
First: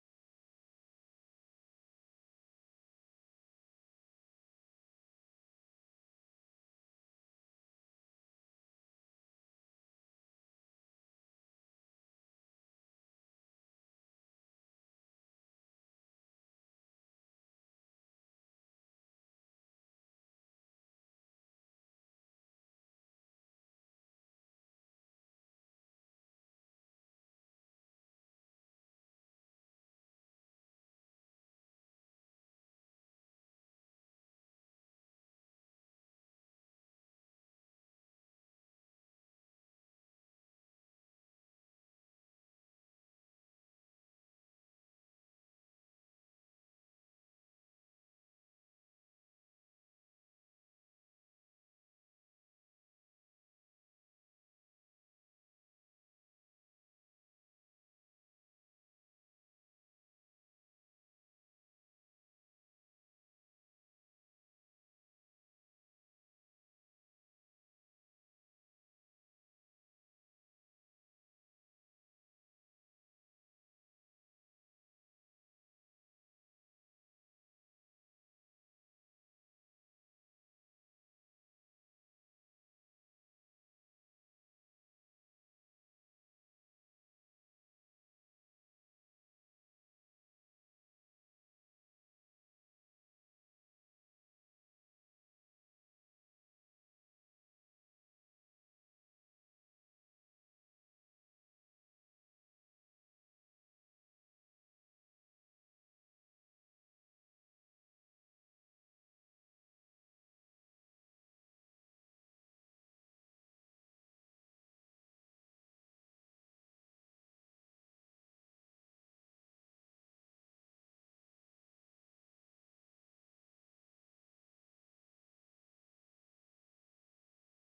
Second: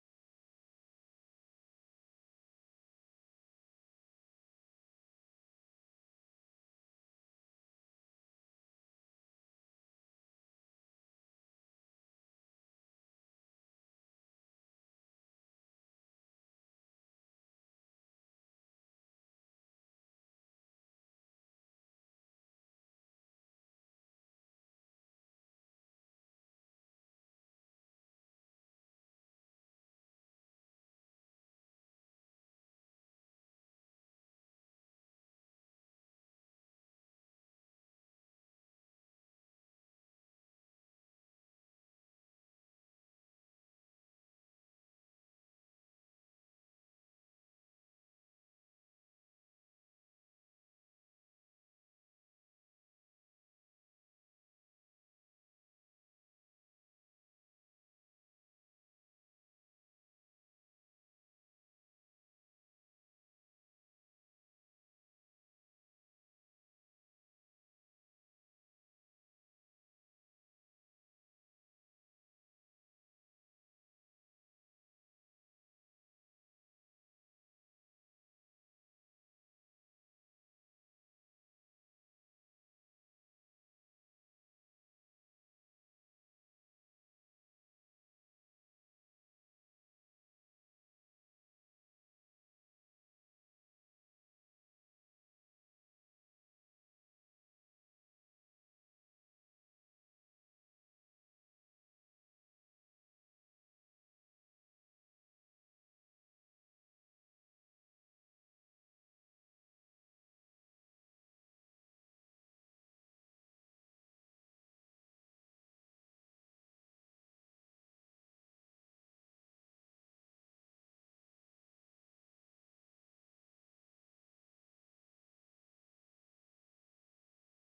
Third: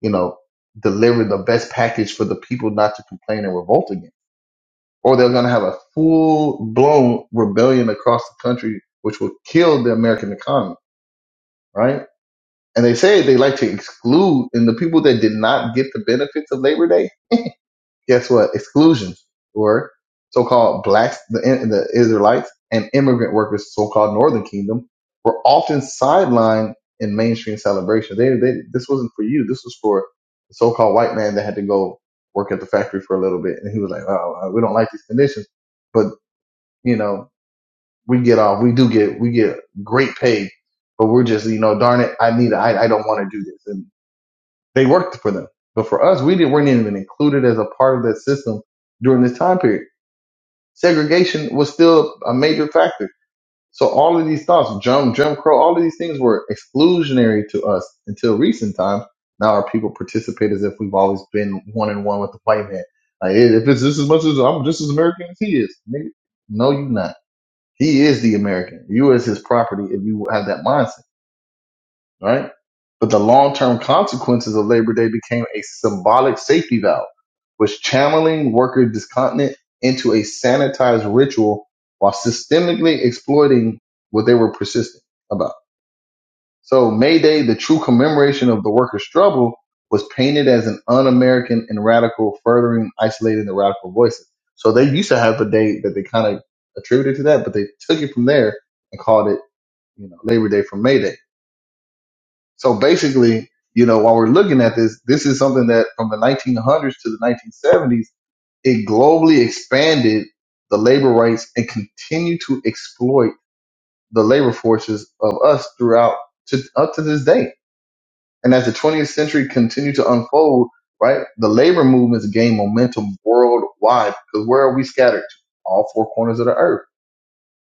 A: you know, deliver the best package for the people not to complain and revolt against. Or they're going to have a full blown rebellion across the country, which will kill the American economy, right? And they say they like to exclude, and the people that did not get the benefits of Labor Day, guess what? Exclusion or so-called blacks, the, the Israelites, and immigrant workers, so-called Northern Kingdom, were often sidelined in mainstream celebration. They, they, this wasn't for you. This was for the so-called white man that had to go work at the factory for a little bit, and he was like, "Oh, we don't like these conditions, but you know, we get off. We do get, we get great pay, but we're just, you know, darn it, I need, I, I don't want to do this." And they worked for them. But for us, we didn't, weren't even included as a part of that system during this time period. Segregation was still a major factor. So all of these thoughts, Jim, Jim Crow, all of these things were exclusionary to us until recent times. Now our people participate as if we've always been one and one with the white man. Like, hey, if it's just as much as I'm just as American as he is, nigga. No, you are not. He is the American. You is his property if you have that mindset right? But the long term consequences of Labor Day became a symbolic safety valve, was channeling worker discontent into a sanitized ritual while systemically exploiting what they were persistent about. So May Day, the true commemoration of the worker's struggle, was painted as an un American and radical, furthering isolating the radical voices. So they used to have a day that they kind of attributed to that, but they took it from there and called it, you know, Labor Day from May Day so basically, you know, while we're looking at this, this is something that from the 1900s to the 1970s, it globally expanded the labor rights and continued to exploit the labor forces of us throughout to, up to this day. And as the 20th century continued to unfold, right, the labor movements gained momentum worldwide because where are we scattered? All four corners of the earth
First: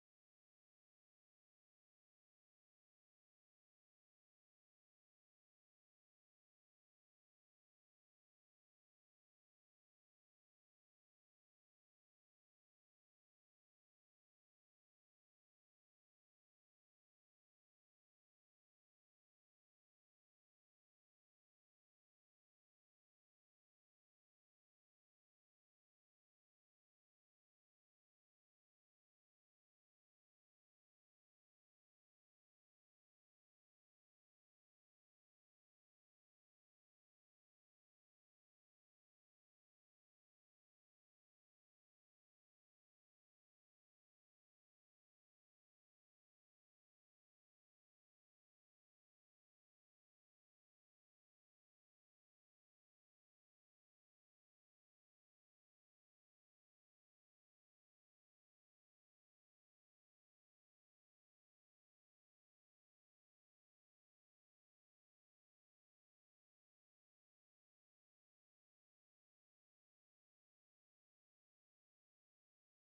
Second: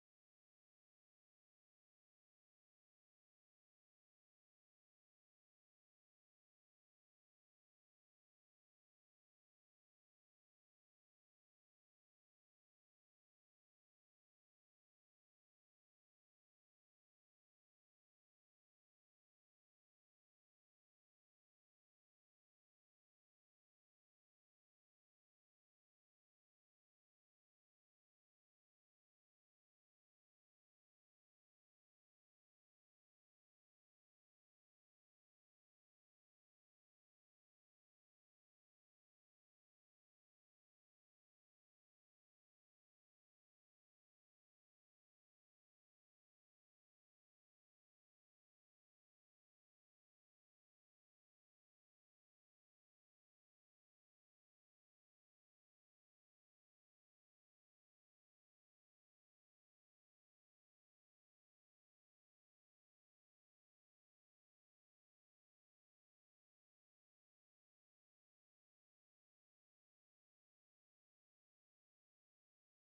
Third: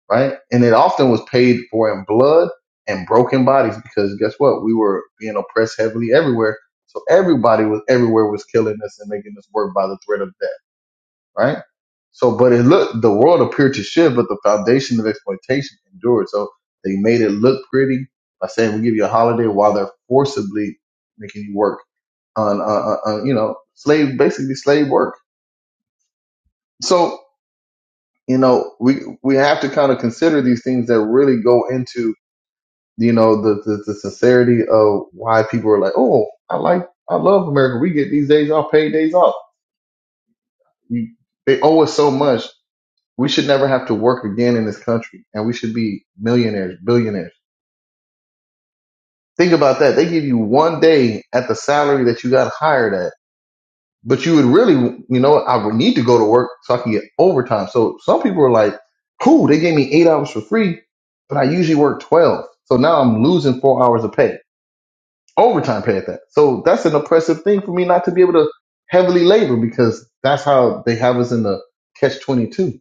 A: right? And it often was paid for in blood and broken bodies because guess what? We were being oppressed heavily everywhere. So everybody was everywhere was killing us and making us work by the threat of death, right? So, but it looked, the world appeared to shift, but the foundation of exploitation endured. So they made it look pretty by saying we give you a holiday while they're forcibly making you work on, uh, uh, uh, you know, slave, basically slave work. So, you know, we, we have to kind of consider these things that really go into you know the, the the sincerity of why people are like, oh, I like I love America. We get these days off, paid days off. We, they owe us so much. We should never have to work again in this country, and we should be millionaires, billionaires. Think about that. They give you one day at the salary that you got hired at, but you would really, you know, I would need to go to work so I can get overtime. So some people are like, cool, they gave me eight hours for free, but I usually work twelve. So now I'm losing four hours of pay overtime pay at that. So that's an oppressive thing for me not to be able to heavily labor because that's how they have us in the catch 22,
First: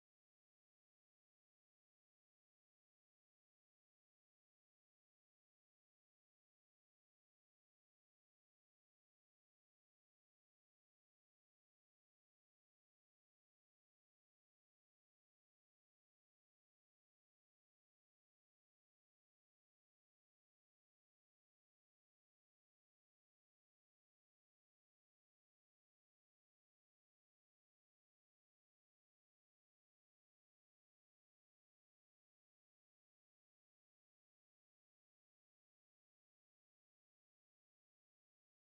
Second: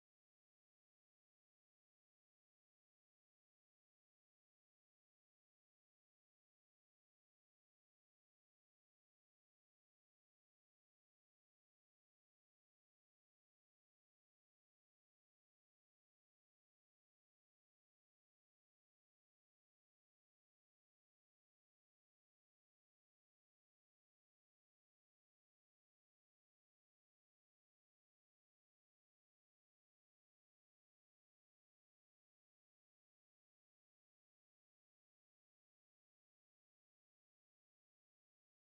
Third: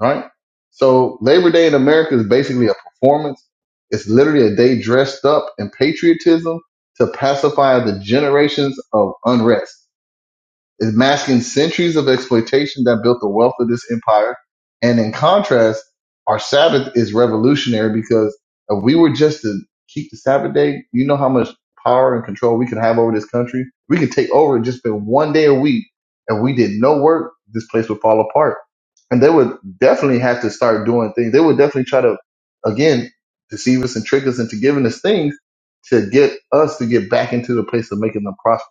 A: right? So Labor Day in America is basically a performance. It's literally a day dressed up in patriotism to pacify the generations of unrest is masking centuries of exploitation that built the wealth of this empire. And in contrast, our Sabbath is revolutionary because if we were just to keep the Sabbath day, you know how much power and control we could have over this country. We could take over it just for one day a week. and we did no work, this place would fall apart. And they would definitely have to start doing things. They would definitely try to, again, deceive us and trick us into giving us things to get us to get back into the place of making them prosperous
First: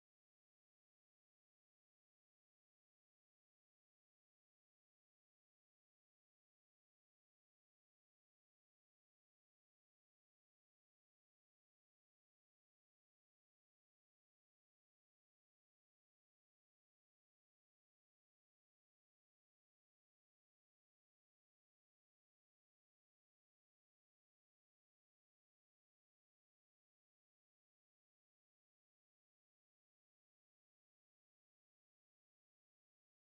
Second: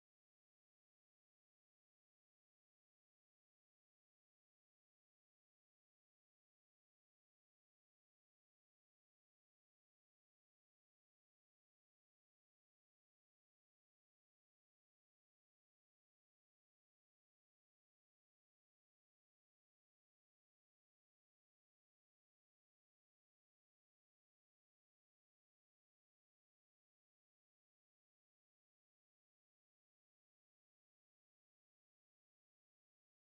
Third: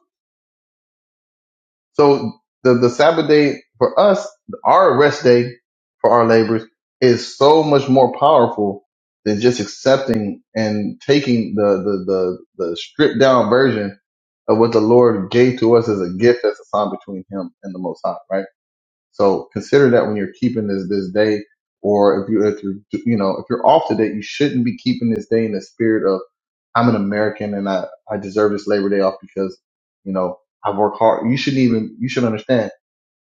A: so the, the Sabbath day for us, our rest day for our labors is so much more powerful than just accepting and taking the, the, the, the stripped down version of what the Lord gave to us as a gift that's assigned between him and the most high, right? So consider that when you're keeping this this day, or if you if you you know if you're off today, you shouldn't be keeping this day in the spirit of I'm an American and I I deserve this Labor Day off because you know I work hard. You shouldn't even you should understand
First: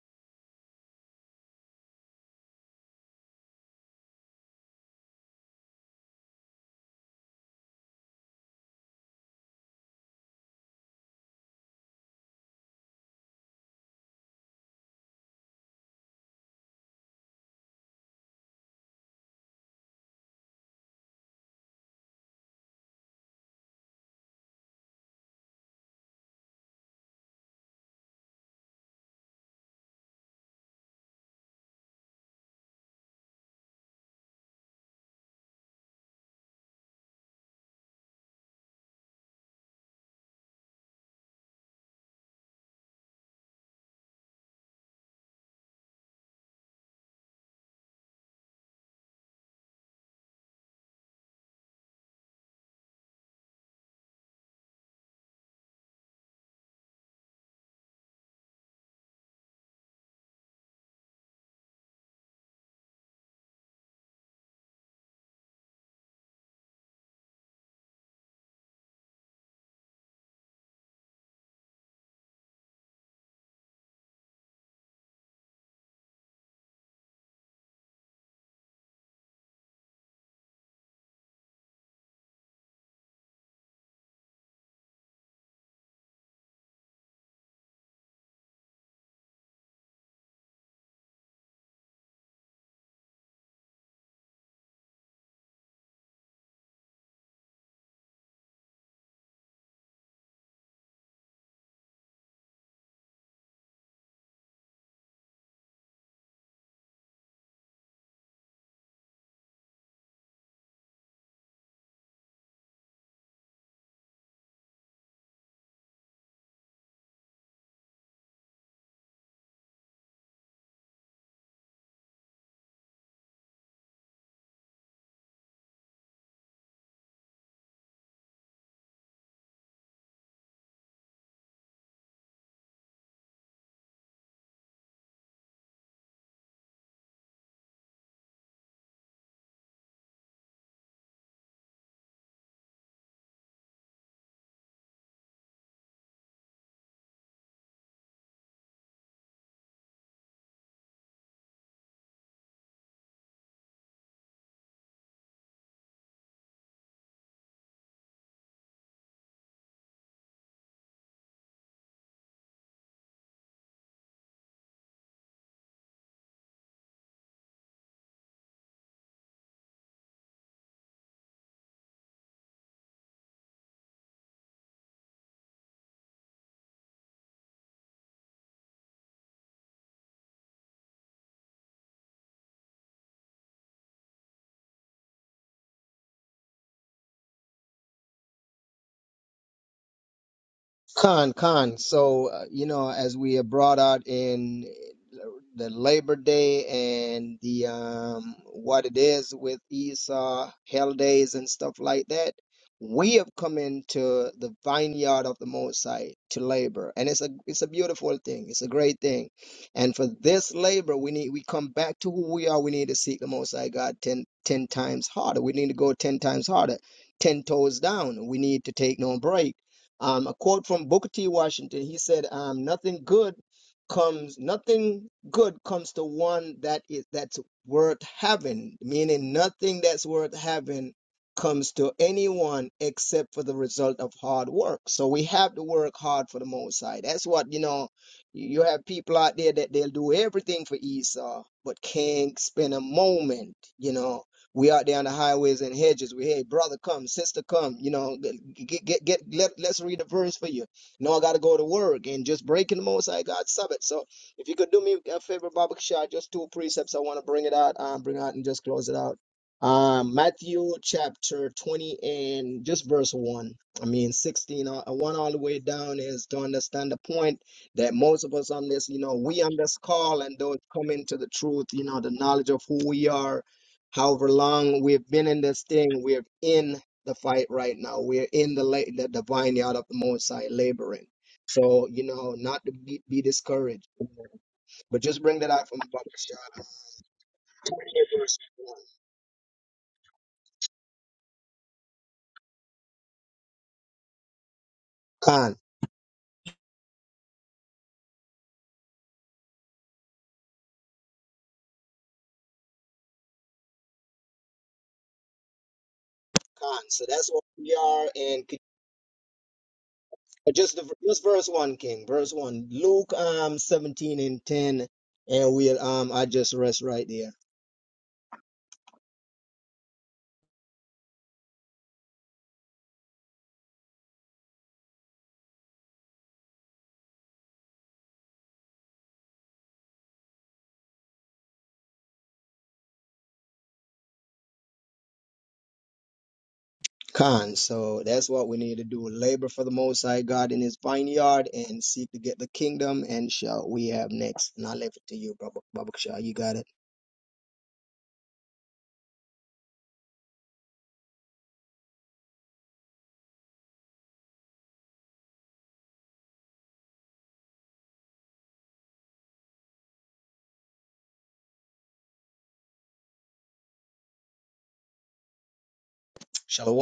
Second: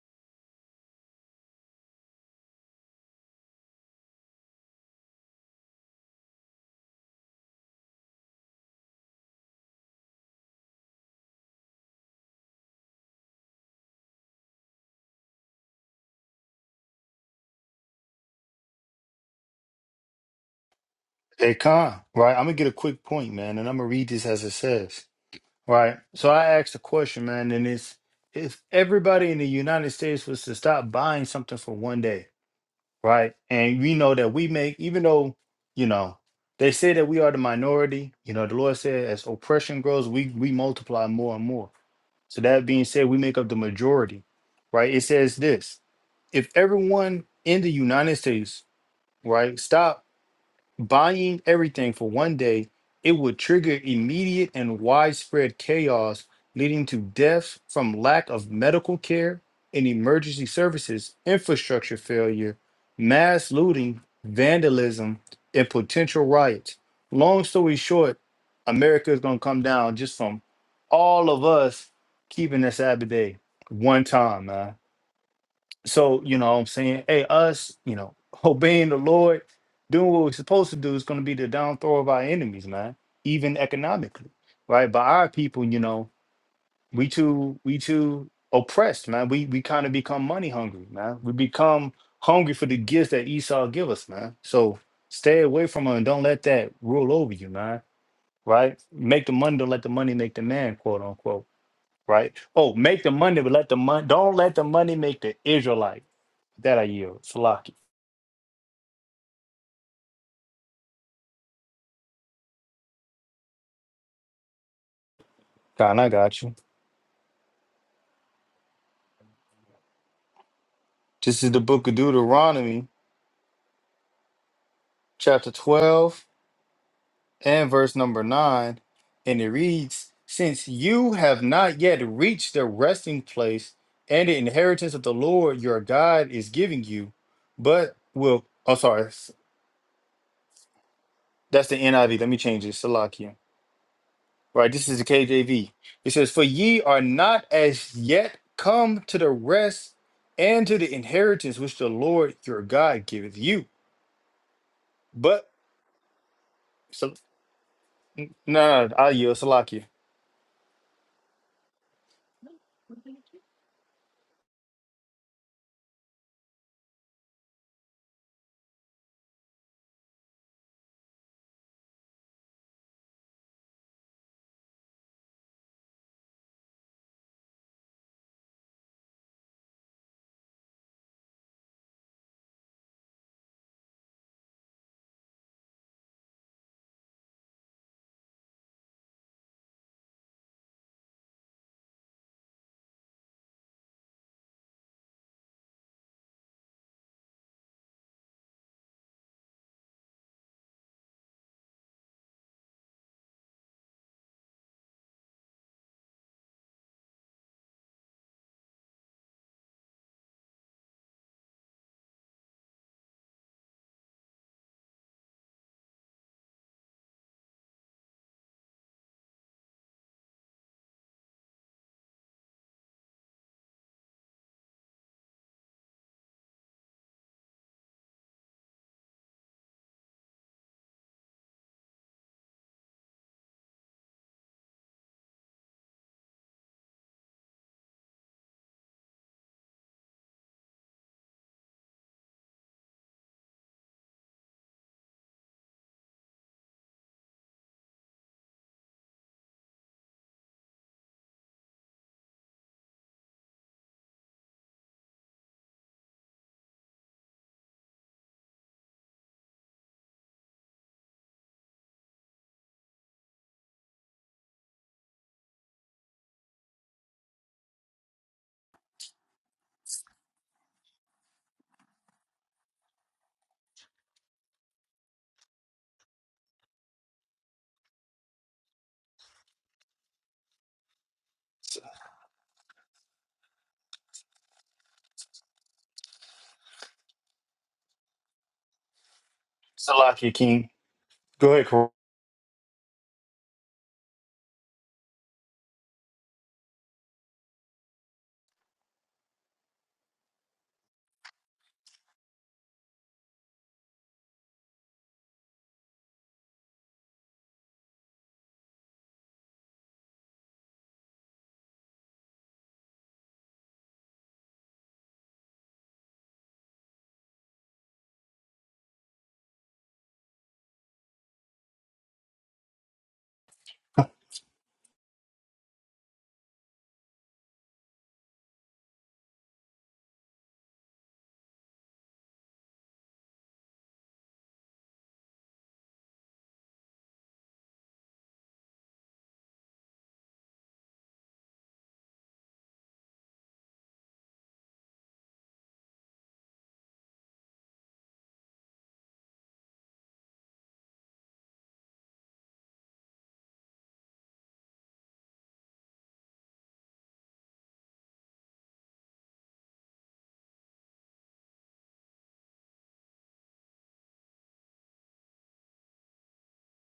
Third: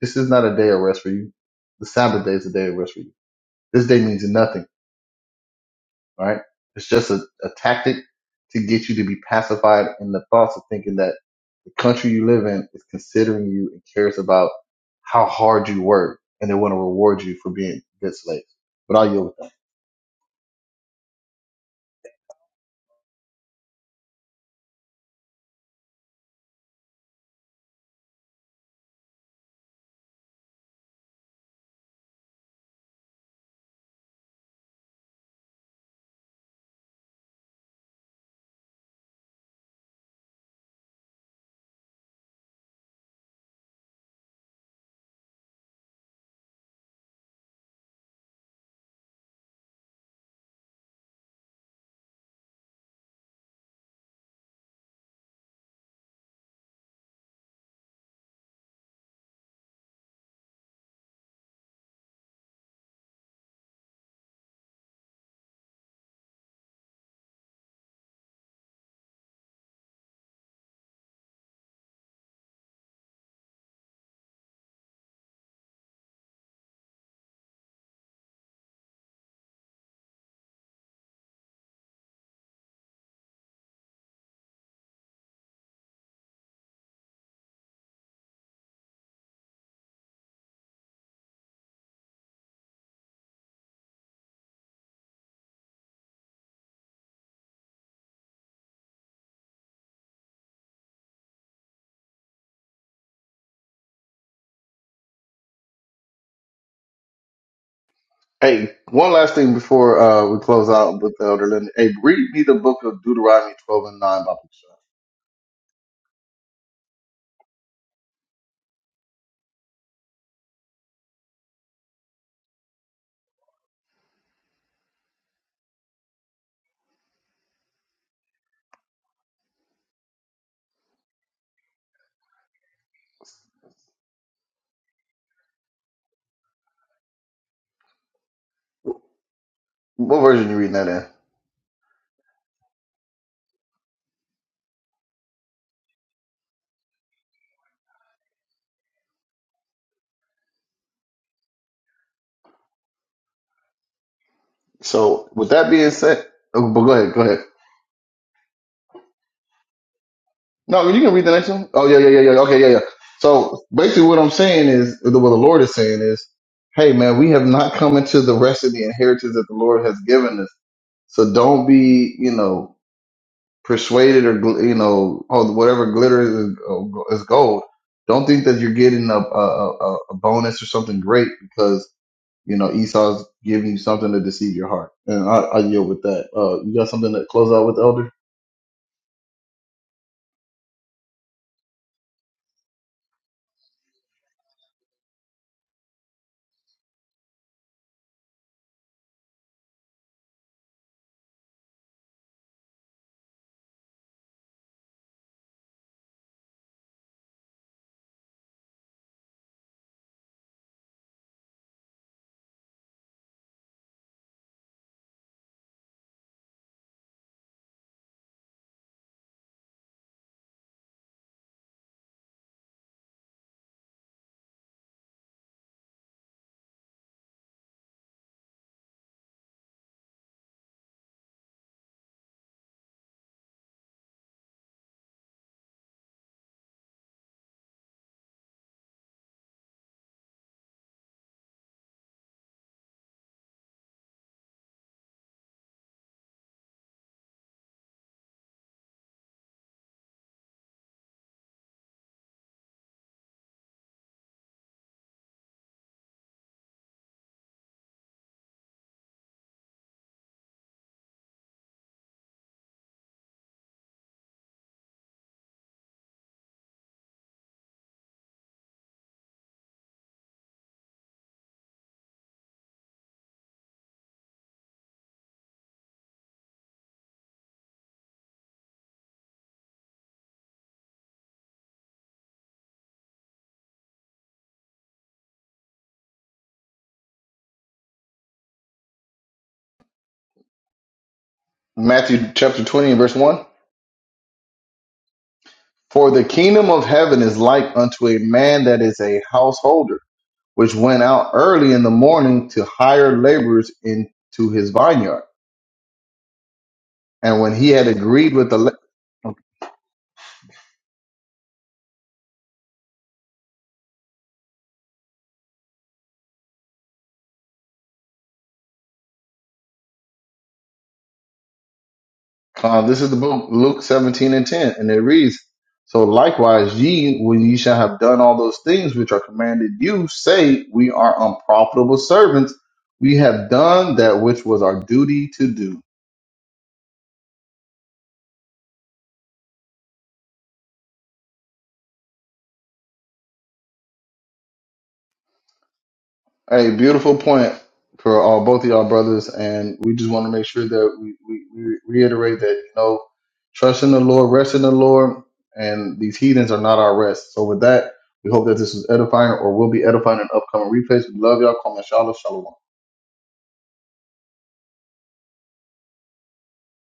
A: this is not a day of rest for you. The Sabbath day is a day of rest for you. This day means nothing right? It's just a, a tactic to get you to be pacified in the thoughts of thinking that the country you live in is considering you and cares about how hard you work and they want to reward you for being good slaves. But I'll yield with that.
B: They con, right? I'm going to get a quick point, man, and I'm going to read this as it says, right? So I asked a question, man, and it's if everybody in the United States was to stop buying something for one day, right? And we know that we make, even though, you know, they say that we are the minority. You know, the Lord said, as oppression grows, we we multiply more and more. So that being said, we make up the majority, right? It says this: if everyone in the United States, right, stop Buying everything for one day, it would trigger immediate and widespread chaos, leading to deaths from lack of medical care and emergency services, infrastructure failure, mass looting, vandalism, and potential riots. Long story short, America is going to come down just from all of us keeping this Sabbath day one time, man. So, you know what I'm saying? Hey, us, you know, obeying the Lord, doing what we're supposed to do is going to be the down throw of our enemies, man, even economically, right? But our people, you know, we too, we too oppressed, man. We we kind of become money hungry, man. We become hungry for the gifts that Esau give us, man. So stay away from her and don't let that rule over you, man. Right? Make the money, don't let the money make the man, quote unquote. Right? Oh, make the money, but let the money don't let the money make the Israelite that I yield. Salaki.
A: Hey, one last thing before uh, we close out with the elder Lenny. Hey, read me the book of Deuteronomy 12 and 9 by Bookshot.
B: God, I got you. This is the book of Deuteronomy, chapter 12, and verse number 9. And it reads Since you have not yet reached the resting place and the inheritance of the Lord your God is giving you, but will. Oh, sorry.
A: What version you reading that in?
B: That's the NIV. Let me change it. Salakia. Right. This is the KJV. It says, For ye are not as yet come to the rest and to the inheritance which the Lord your God giveth you.
A: So
B: but.'"
A: with that being said, oh, but go ahead,
B: So,
A: go ahead.
B: no, no, I'll yield. Salaki.
A: No, you can read the next one. Oh yeah, yeah, yeah, yeah. Okay, yeah, yeah. So basically, what I'm saying is, what the Lord is saying is, hey man, we have not come into the rest of the inheritance that the Lord has given us. So don't be, you know, persuaded or gl- you know, oh whatever glitters is, is gold. Don't think that you're getting a, a a a bonus or something great because you know Esau's giving you something to deceive your heart. And I, I yield with that. Uh, you got something to close out with, Elder?
C: Khan, Khan. So, uh, you know, as we have brought out in the Labor Day and the um, what it is with Esau, Hell Days, and stuff like that, we have come into the vineyard of the Most High to labor, and it's a it's a beautiful thing. It's a great thing, and for this labor, we need we come back to who we are. We need to seek the Most High God ten ten times harder. We need to go ten times harder, ten toes down. We need to take no break um, a quote from Booker T. Washington. He said, um, "Nothing good comes. Nothing good comes to one that is that's worth having. Meaning, nothing that's worth having comes to anyone except for the result of hard work. So we have to work hard for the most side. That's what you know. You have people out there that they'll do everything for Esau, but can't spend a moment. You know." We out there on the highways and hedges. We hey, brother, come, sister, come. You know, get get get. Let, let's read the verse for you. No, I gotta go to work and just breaking the Most High God's Sabbath. So if you could do me a favor, Baba Kishar, just two precepts. I want to bring it out, um, bring out and just close it out. Um, Matthew chapter 20 and just verse 1. I mean, 16, uh, uh, 1 all the way down is to understand the point that most of us on this, you know, we on this call and those coming to the truth, you know, the knowledge of who we are however long we've been in this thing, we're in the fight right now. We're in the la- the, the vineyard of the Most High laboring.
B: S-
C: So you know, not to be, be discouraged, but just bring that out from the Shah.
B: Salaki, King. Go ahead, Corey.
A: Matthew chapter 20 and verse one.
C: Khan,
A: For the kingdom of heaven is like unto a man that is a householder, which went out early in the morning to hire laborers into his vineyard.
C: Khan. So that's
A: And
C: what
A: when he
C: we
A: had
C: are,
A: agreed
C: and
A: with the,
C: c-
A: la-
C: just the, just verse one, King, verse one, Luke um seventeen and ten, and we'll um I just rest right there.
A: uh, this is the book, Luke 17 and 10, and it reads, So likewise, ye, when ye shall have done all those things which are commanded you, say, We are unprofitable servants. We have done that which was our duty to do.
C: Con. So that's what we need to do. Labor for the Most High God in his vineyard and seek to get the kingdom and shall we have next. And I leave it to you, Baba Baba Shah. You got it.
A: Hey, beautiful point for all both of y'all brothers, and we just want to make sure that we, we, we reiterate that you know, trust in the Lord, rest in the Lord, and these heathens are not our rest. So with that, we hope that this was edifying or will be edifying in upcoming replays. We love y'all. Comment, shalom, shalom.
C: Shalom.